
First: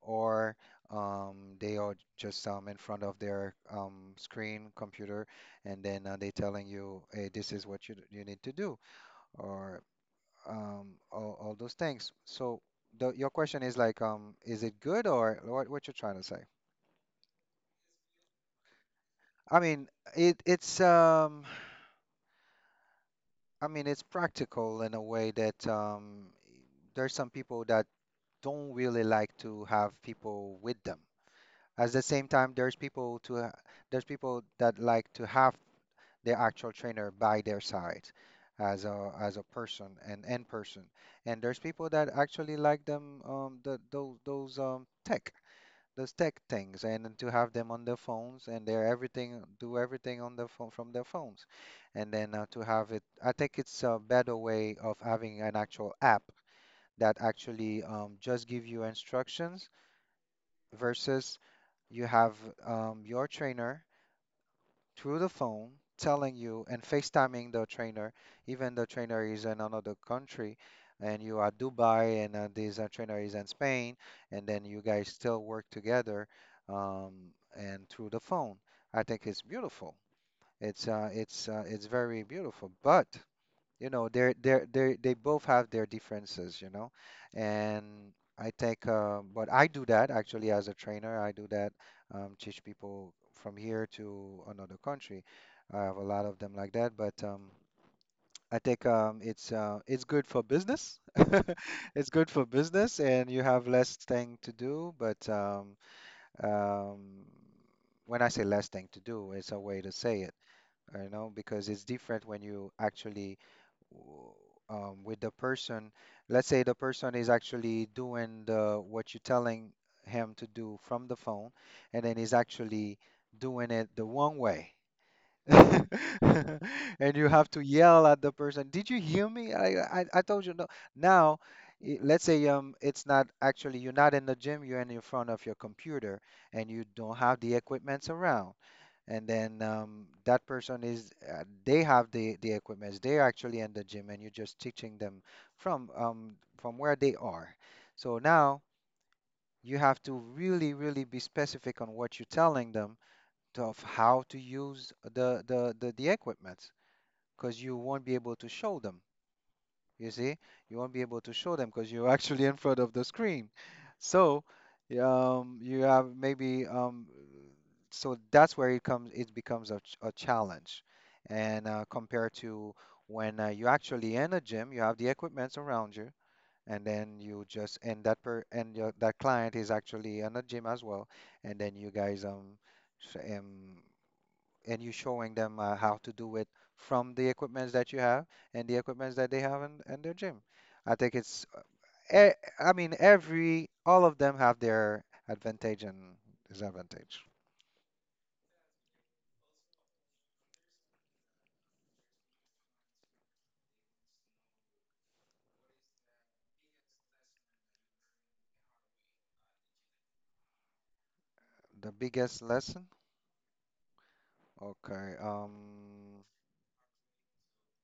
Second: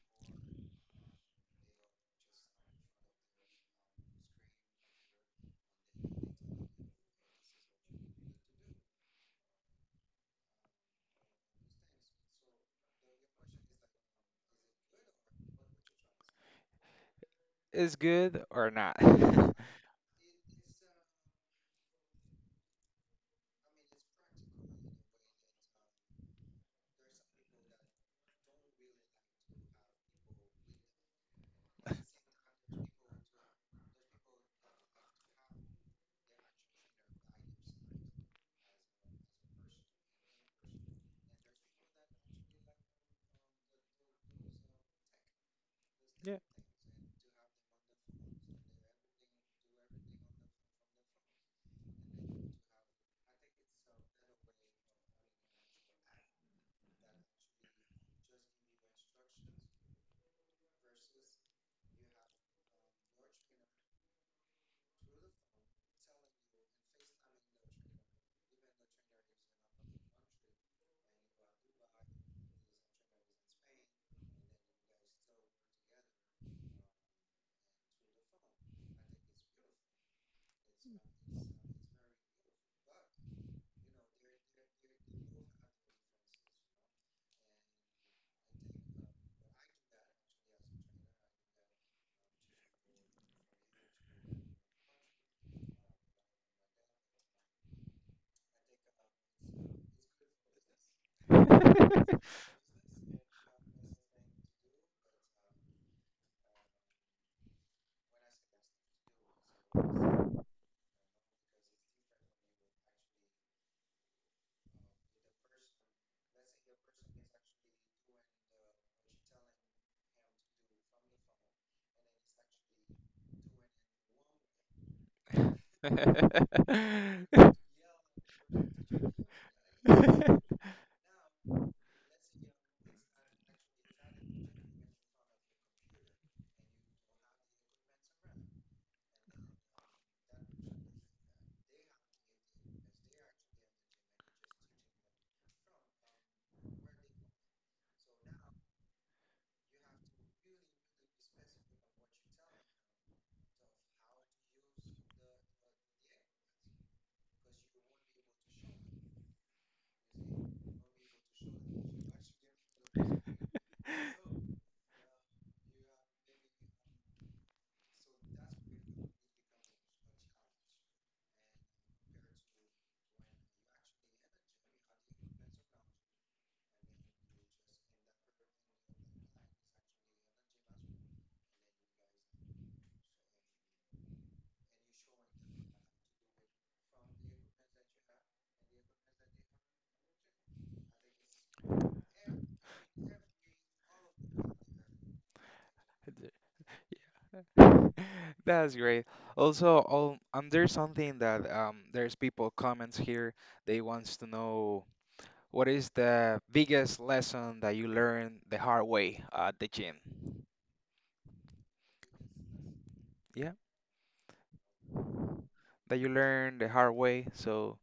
or they are just in front of their screen computer, and then they telling you, hey, this is what you need to do, or all those things. So your question is like, is it good, or what you're trying to say.
Is good or not? [laughs]
I mean, it it's I mean, it's practical in a way that, there's some people that don't really like to have people with them. At the same time, there's people that like to have the actual trainer by their side, as a person and in person. And there's people that actually like them, the those tech, those tech things, and then to have them on their phones, and they're everything do everything on their phone from their phones. And then to have it, I think it's a better way of having an actual app that actually just give you instructions, versus you have your trainer through the phone, telling you, and FaceTiming the trainer. Even the trainer is in another country, and you are Dubai, and this trainer is in Spain, and then you guys still work together, um, and through the phone. I think it's beautiful. It's very beautiful. But you know, they both have their differences, you know. And I take, but I do that actually. As a trainer, I do that, teach people from here to another country. I have a lot of them like that, but I think it's good for business. [laughs] It's good for business, and you have less thing to do, but um, when I say less thing to do, it's a way to say it, you know, because it's different when you actually, w- with the person. Let's say the person is actually doing the what you're telling him to do from the phone, and then he's actually doing it the wrong way. [laughs] And you have to yell at the person, "Did you hear me? I
Yeah.
told you, no." Now, let's say, it's not actually, you're not in the gym, you're in the front of your computer, and you don't have the equipments around. And then that person is, they have the equipments, they're actually in the gym, and you're just teaching them from, from where they are. So now you have to really really be specific on what you're telling them to, of how to use the equipment, because you won't be able to show them. You see, you won't be able to show them, because you're [laughs] actually in front of the screen. So, you have maybe, so that's where it comes. It becomes a, a challenge, and compared to when you're actually in a gym, you have the equipments around you, and then you just and that per and your, that client is actually in a gym as well, and then you guys, sh- um and you showing them how to do it from the equipments that you have and the equipments that they have in their gym. I think it's, I mean, every, all of them have their advantage and
[laughs] [laughs]
disadvantage.
[laughs] That's great. Also, there's something that, there's people comments here. They wants to know, what is the biggest lesson that you learned the hard way at the gym?
The biggest lesson?
Yeah,
Okay.
that you learned the hard way. So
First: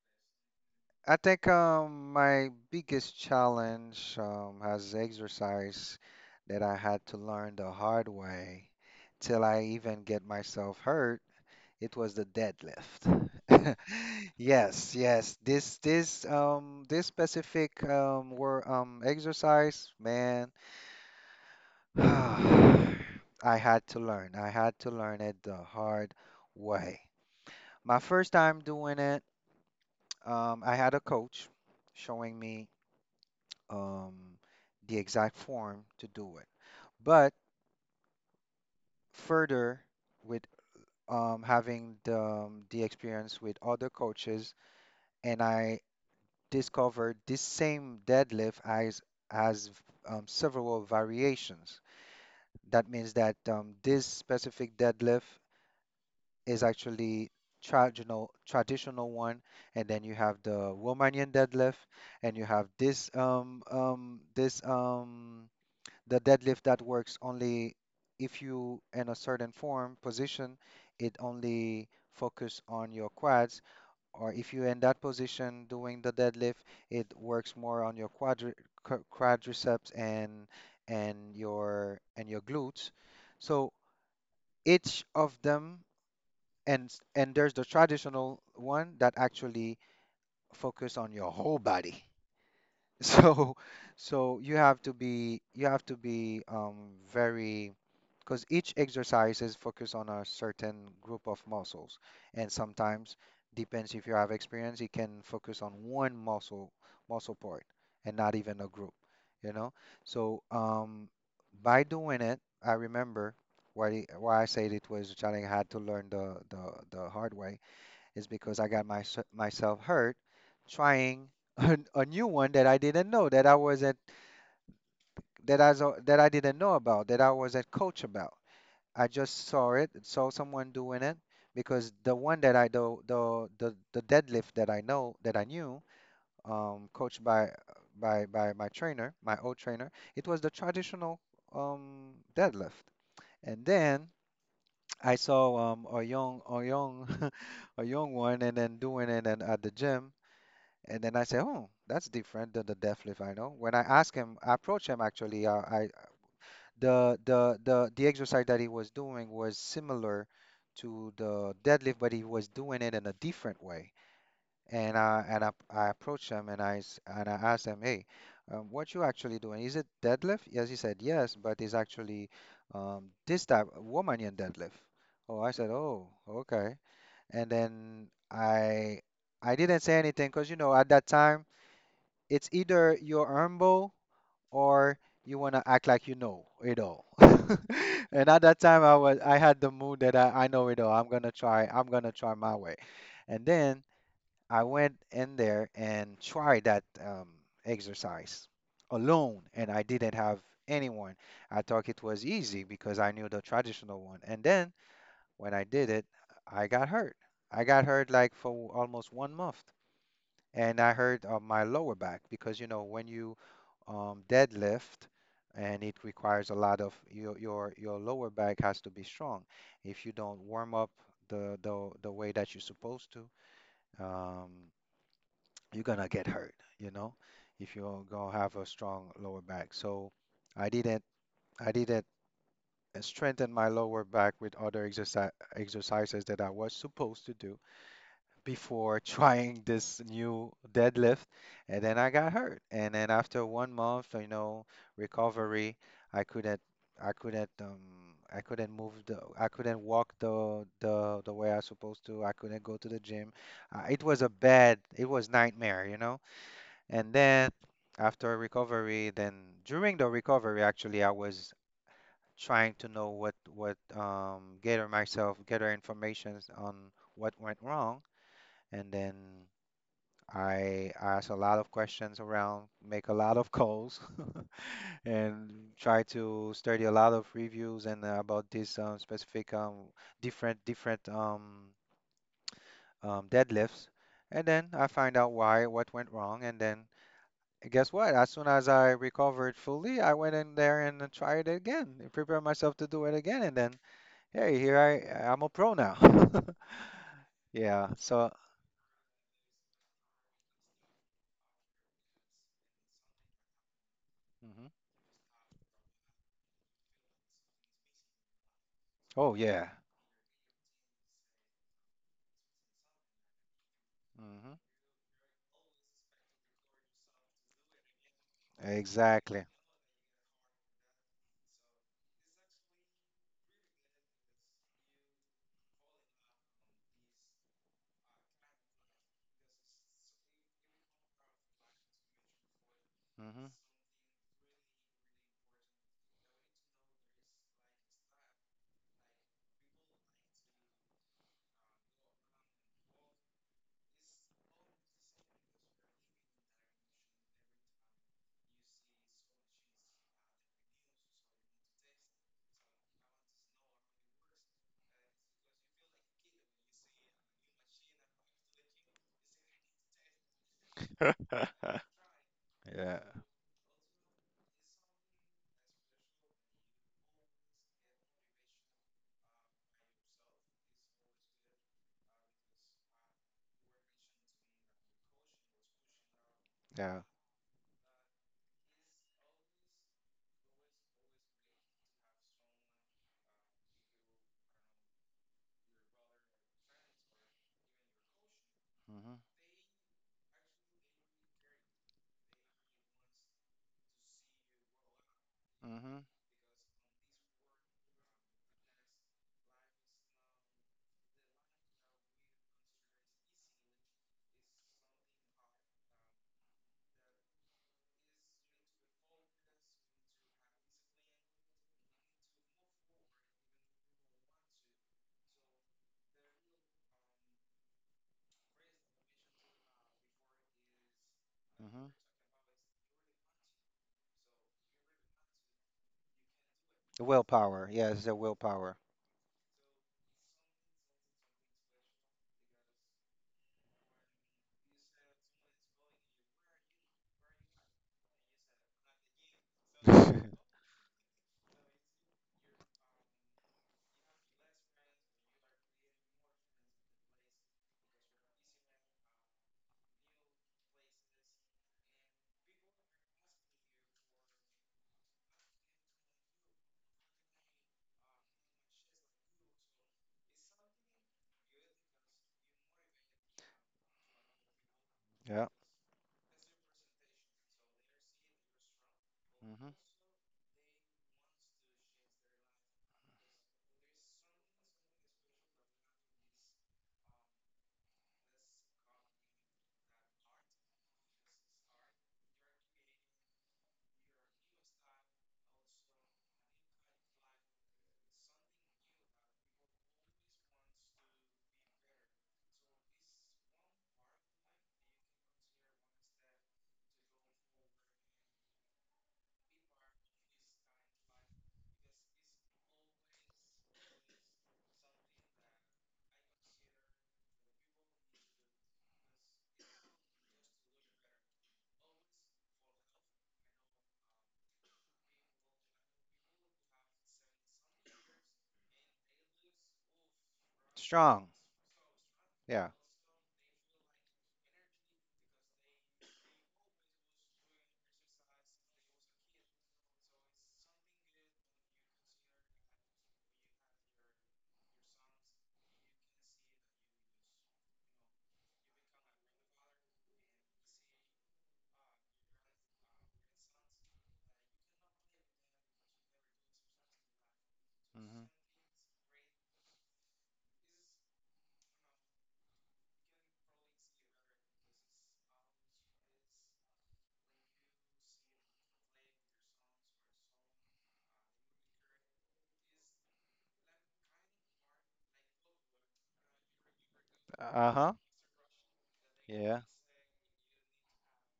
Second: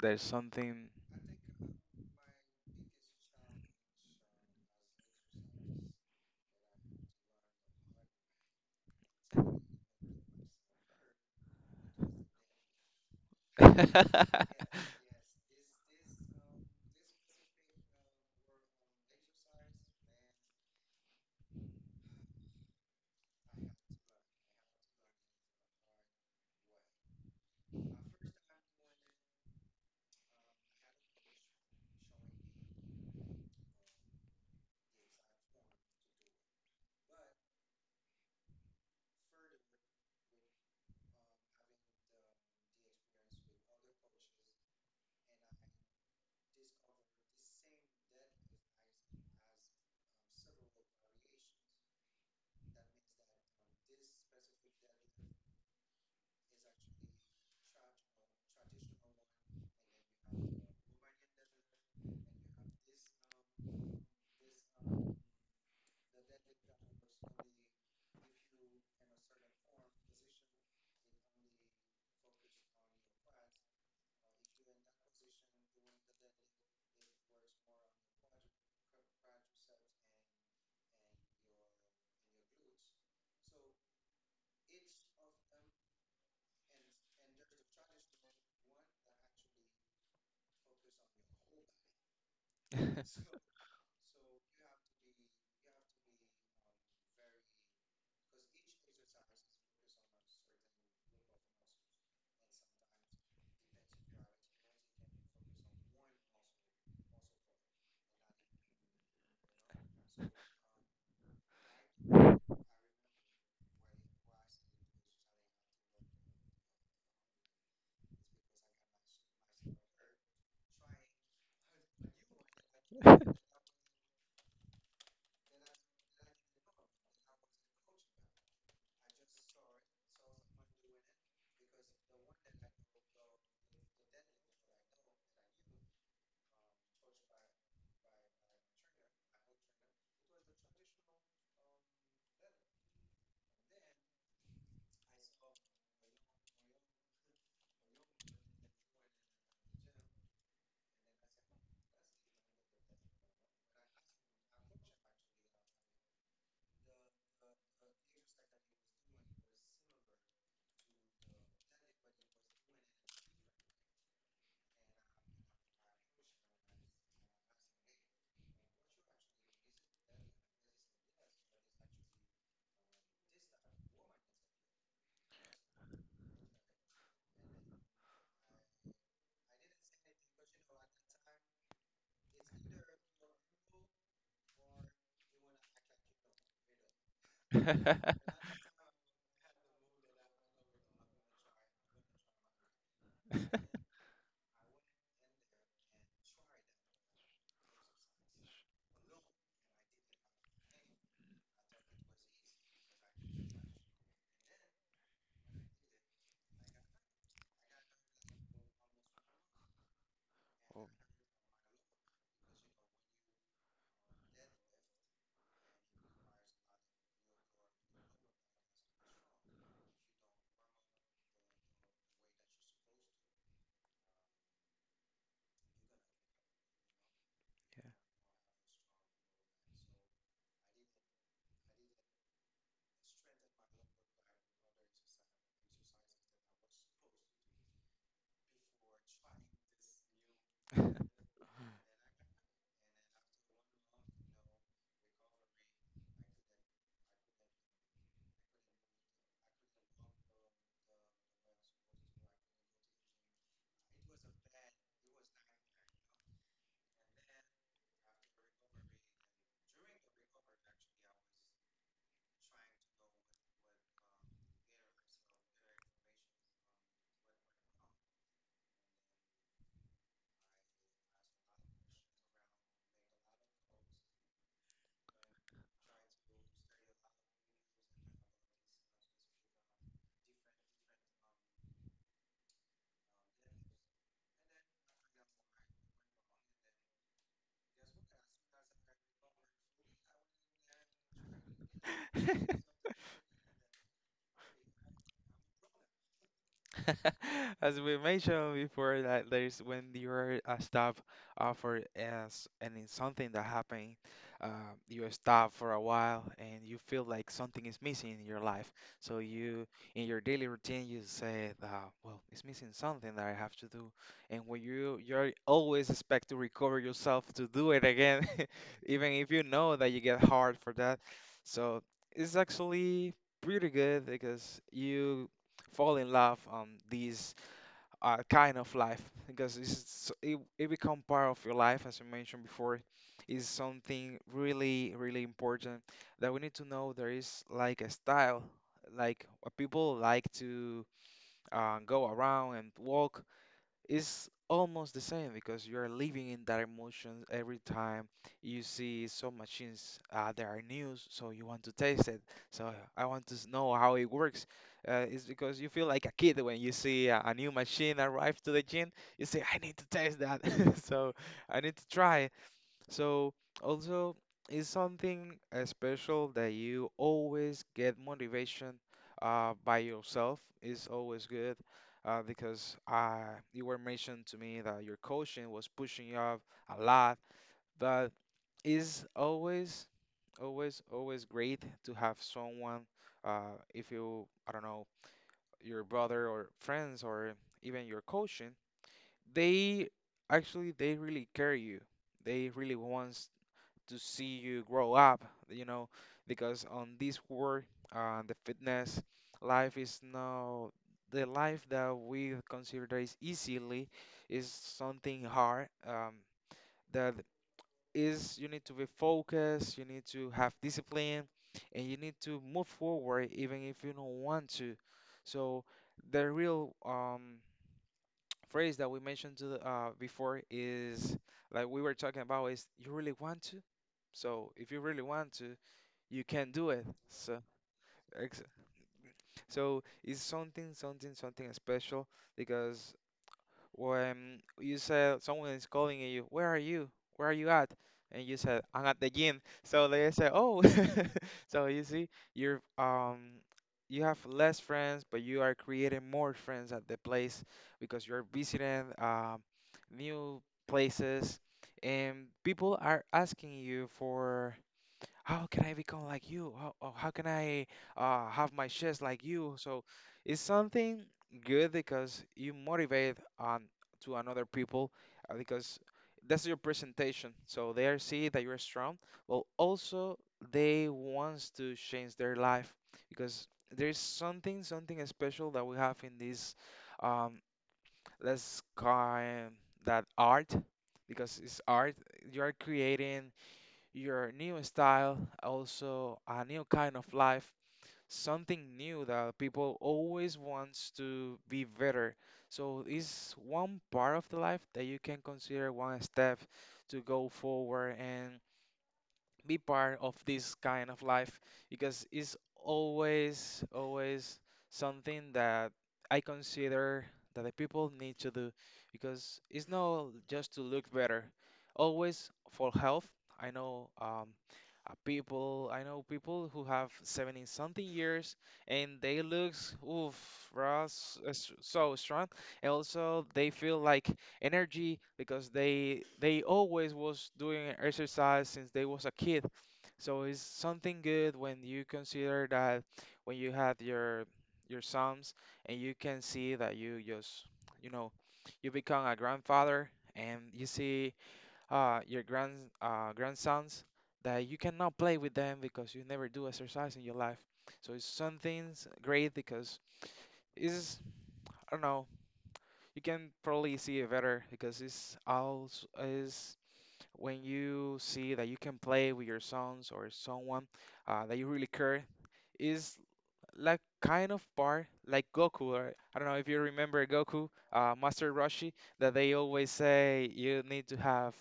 there's something.
I think my biggest challenge, has exercise that I had to learn the hard way, till I even get myself hurt. It was the deadlift. [laughs]
[laughs]
Yes, yes. This specific were exercise, man. [sighs] I had to learn. I had to learn it the hard way. My first time doing it, I had a coach showing me, um the exact form to do it. But further, with having the, the experience with other coaches, and I discovered this same deadlift as several variations. That means that, this specific deadlift is actually traditional, one. And then you have the Romanian deadlift, and you have this, the deadlift that works only if you in a certain form position. It only focus on your quads, or if you're in that position doing the deadlift, it works more on your quadriceps, and your glutes. So each of them, and and there's the traditional one that actually focus on your whole body. So, [laughs] so you have to be, you have to be very, because each exercise is focused on a certain group of muscles. And sometimes, depends if you have experience, you can focus on one muscle, muscle part, and not even a group, you know. So by doing it, I remember why I said it was a challenge I had to learn the hard way, is because I got my, myself hurt, trying [laughs] a new one that I didn't know,
[laughs]
that I didn't know about, that I wasn't coach about. I just saw it, saw someone doing it, because the one that I do, the deadlift that I know, that I knew, coached by, my trainer, my old trainer, it was the traditional, deadlift. And then I saw, a young [laughs] a young one and then doing it, and at the gym. And then I say, oh, that's different than the deadlift I know. When I ask him, I approach him actually. I the exercise that he was doing was similar to the deadlift, but he was doing it in a different way. And I approached him, and I asked him, hey, what you actually doing? Is it deadlift? Yes, he said, yes, but it's actually, this type Romanian deadlift. Oh, I said, oh, okay. And then, I didn't say anything, because you know, at that time, it's either you're humble, or you want to act like you know it all. [laughs]
Oh,
And at that time, I was, I had the mood that, I know it all. I'm gonna try. I'm gonna try my way. And then I went in there and tried that, exercise alone, and I didn't have anyone. I thought it was easy because I knew the traditional one. And then when I did it, I got hurt. I got hurt like for almost 1 month, and I hurt on my lower back, because you know, when you, deadlift, and it requires a lot of your, lower back has to be strong. If you don't warm up the way that you're supposed to, um, you're gonna get hurt, you know, if you don't gonna have a strong lower back. So I didn't, I didn't strengthen my lower back with other exercises that I was supposed to do before [laughs] trying this new deadlift. And then I got hurt. And then after 1 month, you know, recovery, I couldn't, I couldn't um I couldn't move the I couldn't walk the way I supposed to. I couldn't go to the gym. It was a bad, it was nightmare, you know. And then after recovery, then during the recovery actually, I was trying to know what, gather myself, gather information on what went wrong. And then I ask a lot of questions around, make a lot of calls, [laughs] and try to study a lot of reviews, and about this, specific, different, deadlifts. And then I find out why, what went wrong. And then guess what? As soon as I recovered fully, I went in there and tried it again, and prepared
yeah. [laughs]
myself to do it again. And then, hey, here I'm a pro now. [laughs]
[laughs] As
Yeah.
we
So,
mentioned before, that there's when you're stop, for as, and it's something that happened,
mhm.
you stop for a while and you feel like something is missing in your life. So
Oh,
you,
yeah.
in your daily routine, you say, well, it's missing something that I have to do. And
Hmm.
when you, you're always expect to recover yourself to do it again, [laughs] even if you
Exactly.
know that you get hard for that. So it's actually pretty good because you fall in love, these kind of life, because it become part of your life. As I mentioned before,
Hmm.
is something really really important that we need to know. There is like a style, like what people like to go around and walk. It's almost the same because you're living in that emotion every time you see some machines that are new, so you want to taste it. So I want to know how it works. It's because you feel like a kid when you see a new machine arrive to the gym. You say, I need to taste that. [laughs] So I need
[laughs]
to try.
Yeah.
So, also, is something special that you always get motivation by yourself is always good, because you were mentioned to me that your coaching was pushing you up a
Yeah.
lot, but is always, always, always great to have someone, if you, I don't know, your brother or friends or even your coaching,
Hmm.
they actually they really care you. They really wants to see you grow up, you know,
Hmm.
because on this world, the fitness life is now the life that we consider that is easily, is something hard, that is you need to be focused, you need to have discipline, and you need to move forward even if you don't want to. So the real phrase that we mentioned to the, before is like we
Hmm.
were talking about is you really want to, so if you really want to you can do it.
The
So
willpower. Yeah, it's the
ex-
willpower.
so it's something special because when you said someone is calling you, where are you? Where are you at? And you said, I'm at the gym. So they say, oh, [laughs] so you see, you're, you have less friends, but you are creating more friends at the place because you're visiting, new places, and people are asking you for, how can I become like you? How, or how can I have my chest like you? So it's something good because you motivate on to another people,
Yeah.
because that's your presentation. So they are see that you're strong. Well,
Hmm.
also, they wants to change their life because there's something special that we have in this, um, let's call that art, because it's art. You are creating your new style, also a new kind of life, something new that people always wants to be better. So it's one part of the life that you can consider one step to go forward, and be part of this kind of life because it's always, always something that I consider that the people need to do because it's not just to look better, always for health. I know, people, I know people who have 70 something years and they looks, oof, Ross,
Strong.
so strong,
Yeah.
and also they feel like energy because they always was doing exercise since they was a kid. So it's something good when you consider that when you had your sons and you can see that you just, you know, you become a grandfather and you see your grand, grandsons, that you cannot play with them because you never do exercise in your life. So it's
Hmm.
something's great because it's, I don't know, you can probably see it better because it's also is when you see that you can play with your sons or someone that you really care, is like kind of part like Goku, or I don't know if you remember Goku,
Uh-huh.
Master Roshi, that they
Yeah.
always say you need to have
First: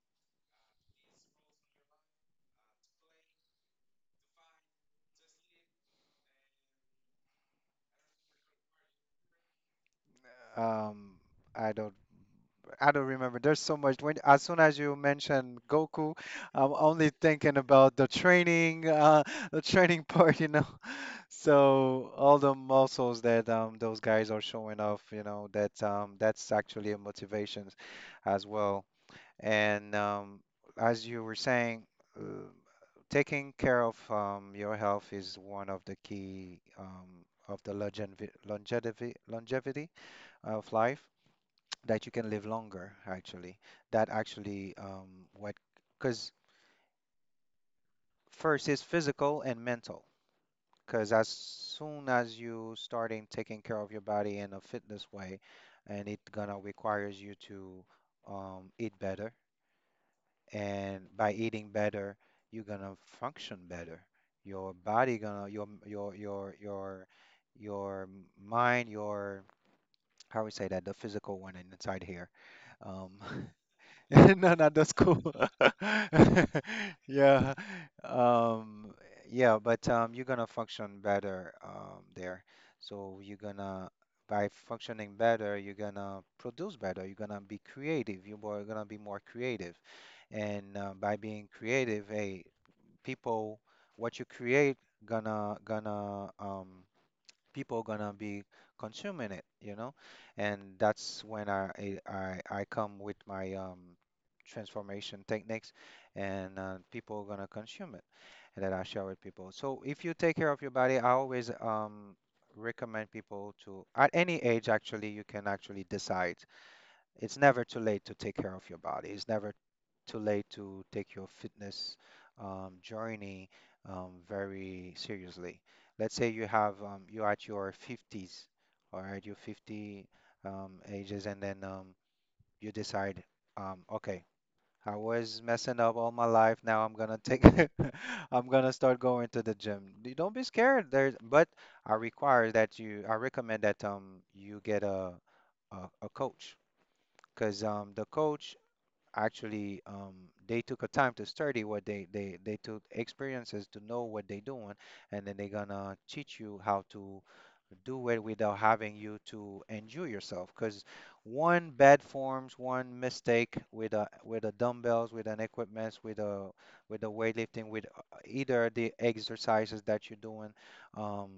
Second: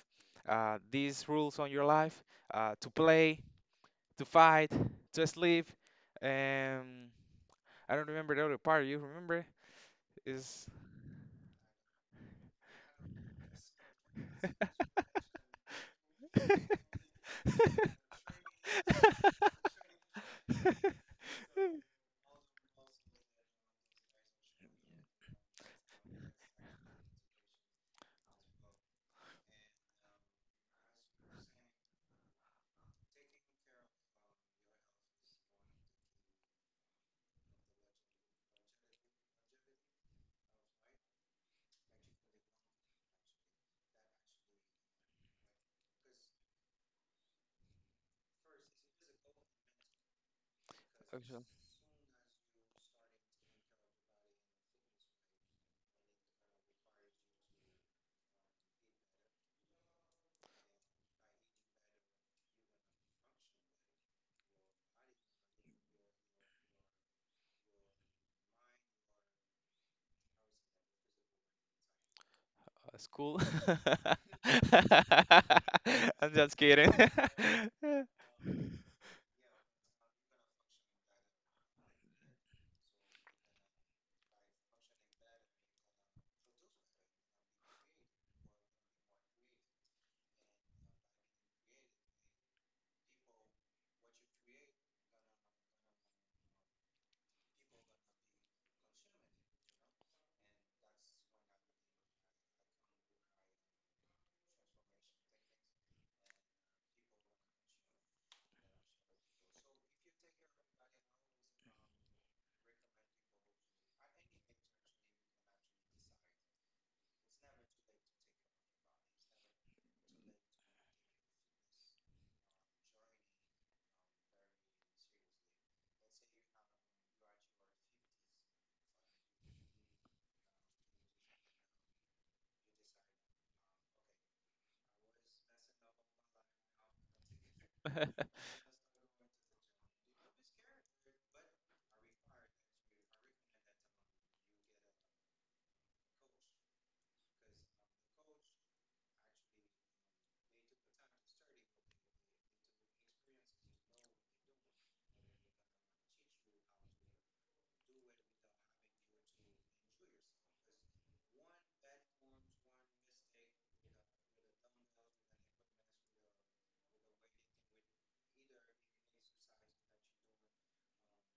these rules on your life, to play, to fight, to sleep, and I don't remember the other part. You remember? Is…
Um, I don't I don't remember. There's so much. When, as soon as you mention Goku, I'm only thinking about the training, the training, [laughs] part, you know. [laughs]
[laughs]
So all the muscles that those guys are showing off, you know, that that's actually a motivation as well. And, as you were saying, uh, taking care of, your health is one of the key, of the longevity of life, that you can live longer, actually. That actually what, because first is physical and mental. Because as
Actually,
soon as you starting taking care of your body in a fitness way, and it gonna requires you to, eat better. And by eating better, you're gonna function better. Your body gonna, your mind, your, how we say that, the physical one inside here, um
school.
[laughs] [laughs] No, no, that's cool.
[laughs] I'm just kidding.
[laughs] Yeah.
[laughs]
Um, yeah, but, you're gonna function better, there. So you're gonna, by functioning better, you're gonna produce better. You're gonna be creative. You're, gonna be more creative. And by being creative, hey, people, what you create gonna, people gonna be consuming it, you know? And that's when I come with my, transformation techniques, and people are gonna consume it, and that I share with people. So if you take care of your body, I always recommend people to, at any age, actually, you can actually decide, it's never too late to take care of your body. It's never too late to take your fitness, journey, very seriously. Let's say you have, you're at your 50s, all right, your 50, ages, and then you decide, okay, I was messing up all my life. Now I'm gonna take, [laughs] I'm gonna start going to the gym. You, don't be scared. There's, but I require that you, I recommend that, you get a coach, because, the coach actually, they took a time to study what they, they took experiences to know what they doing. And then they're gonna teach you how to do it, without having you to injure yourself. Because one bad forms, one mistake with a, with a dumbbells, with an equipment, with a, with the weightlifting, with either the exercises that you're doing, um,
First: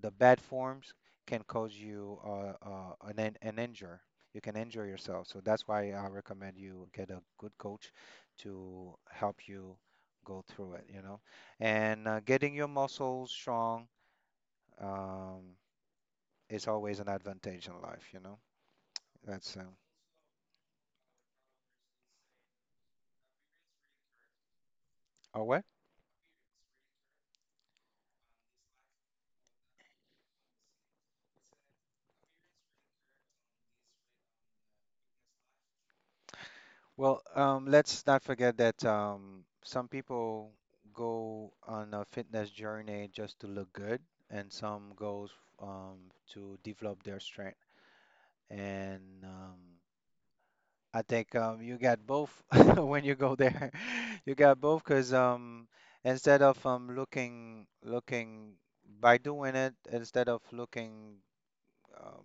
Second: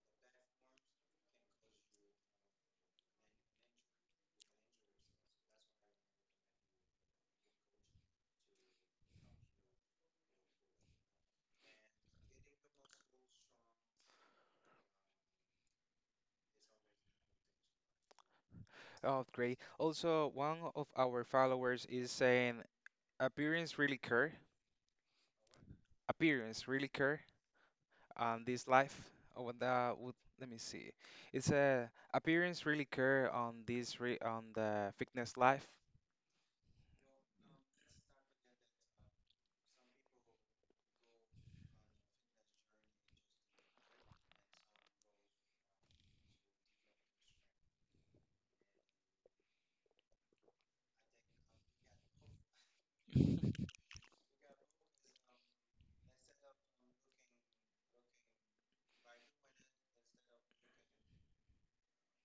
the bad forms, can cause you an, an injury, you can enjoy yourself. So that's why I recommend you get a good coach to help you go through it, you know. And getting your muscles strong, um, is always an advantage in life, you know.
Oh,
That's,
great. Also, one of our followers is saying, appearance really care.
all right.
Appearance really care. This life. Oh, and that would, let me see. It's a, appearance really care on this re on the fitness life.
Well, let's not forget that, some people go on a fitness journey just to look good, and some goes, to develop their strength. And, I think, you got both [laughs] when you go there. [laughs] You got both, because, instead of, looking, by doing it, instead of looking, um,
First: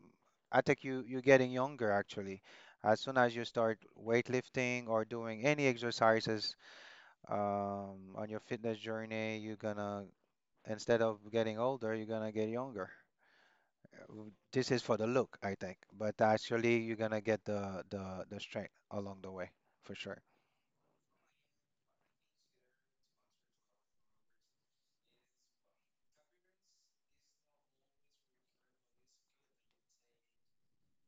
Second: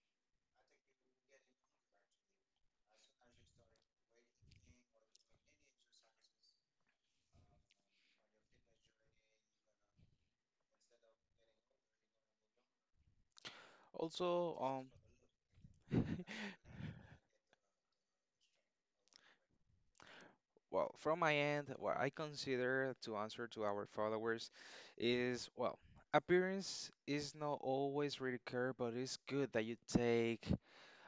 I think you, you're getting younger actually. As soon as you start weightlifting or doing any exercises, on your fitness journey, you're gonna, instead of getting older, you're gonna get younger. Uh,
Also,
This is for the look, I think,
um,
but
[laughs]
actually you're gonna get the the strength along the way, for sure.
Well, from my end, what I consider to answer to our followers is, well, appearance is not always really care, but it's good that you take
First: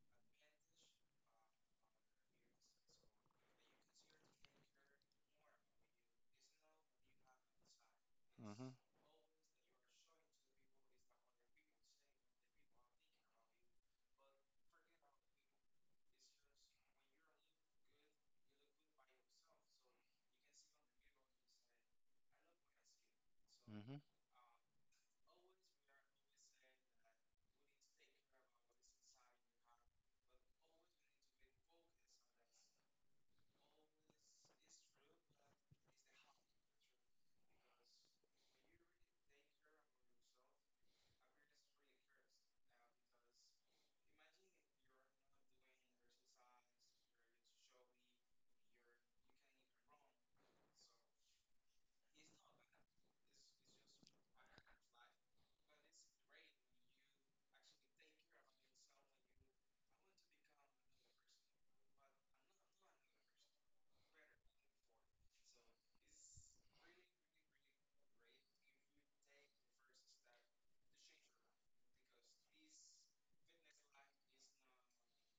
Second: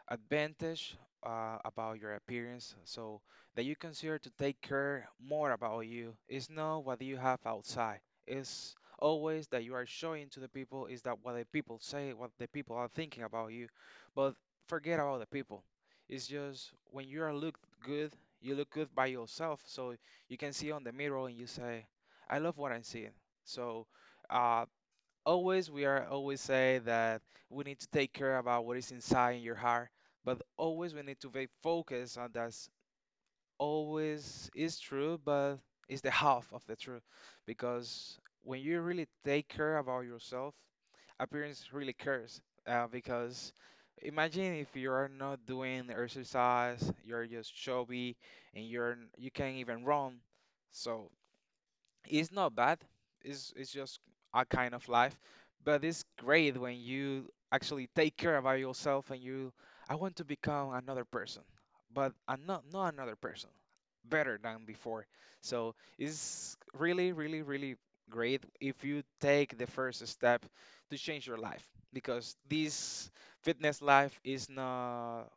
advantage about your appearance, so that you consider to take care more about you. It's not what you have outside,
Hmm.
it's always that you are showing to the people, is that what the people say, what the people are thinking about you. But forget about the people, it's just when you are look good, you look good by yourself, so you can see on the mirror and you say, I love what I'm seeing. So uh, always we are always say that we need to take care about what is inside in your heart, but always we need to be focused on that's always is true, but it's the half of the truth because when you really take care about yourself, appearance really cares, because imagine if you are not doing exercise, you're just chubby, and you can't even run. So it's not bad. It's just a kind of life, but it's great when you actually take care about yourself and you. I want to become another person, but I'm not not another person, better than before. So it's really, really, really great if you take the first step to change your life, because this fitness life is not,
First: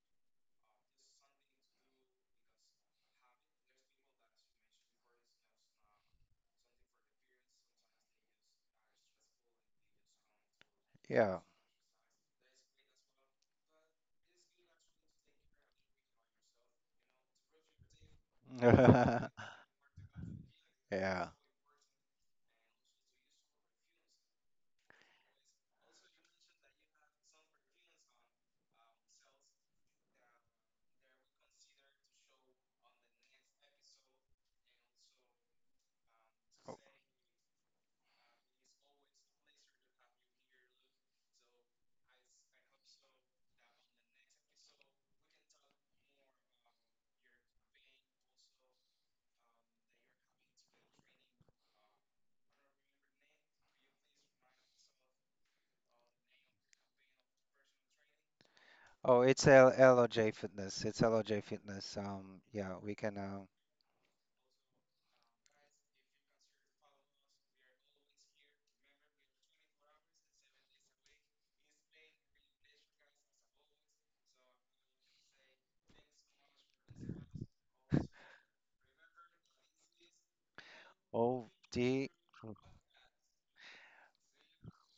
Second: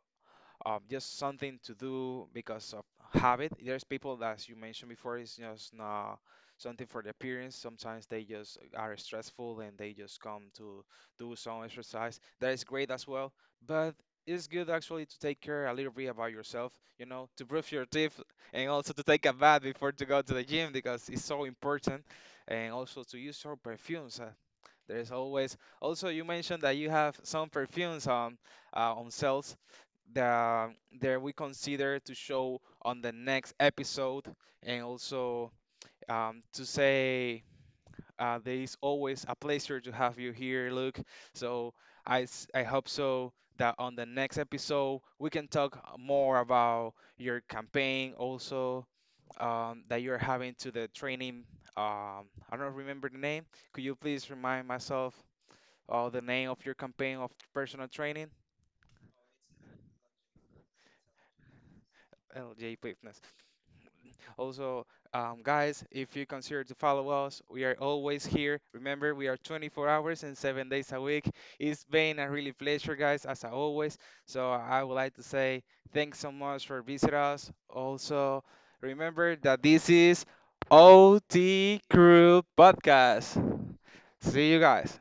just something to do because of habit. There's people that, as you mentioned before, is just not something for the appearance. Sometimes they just are stressful and they just come to
Hmm.
do
Yeah.
some exercise. That is great as well, but it's good actually to take care a little bit about yourself, you know, to brush your teeth and also to take a
[laughs]
bath before to go to the gym because it's
Yeah.
so important, and also to use your perfumes. There's always, also you mentioned that you have some perfumes on, on sales, that there we consider to show on the next episode, and also, to
Oh,
say, there is always a pleasure to have you here, Luke. So I hope so that on the next episode we can talk more about your campaign, also, that you're having to the training, um, I don't remember the name. Could you please remind myself of the name of your campaign of personal training?
oh, it's L LOJ Fitness. It's LOJ Fitness.
LJ
Yeah, we
Fitness.
can.
Also, guys, if you consider to follow us, we are always here. Remember, we are 24 hours and 7 days a week. It's been a really pleasure, guys, as always. So I would like to say thanks so much for visiting us. Also, remember that this is
O
OT
D.
Crew Podcast. See you guys.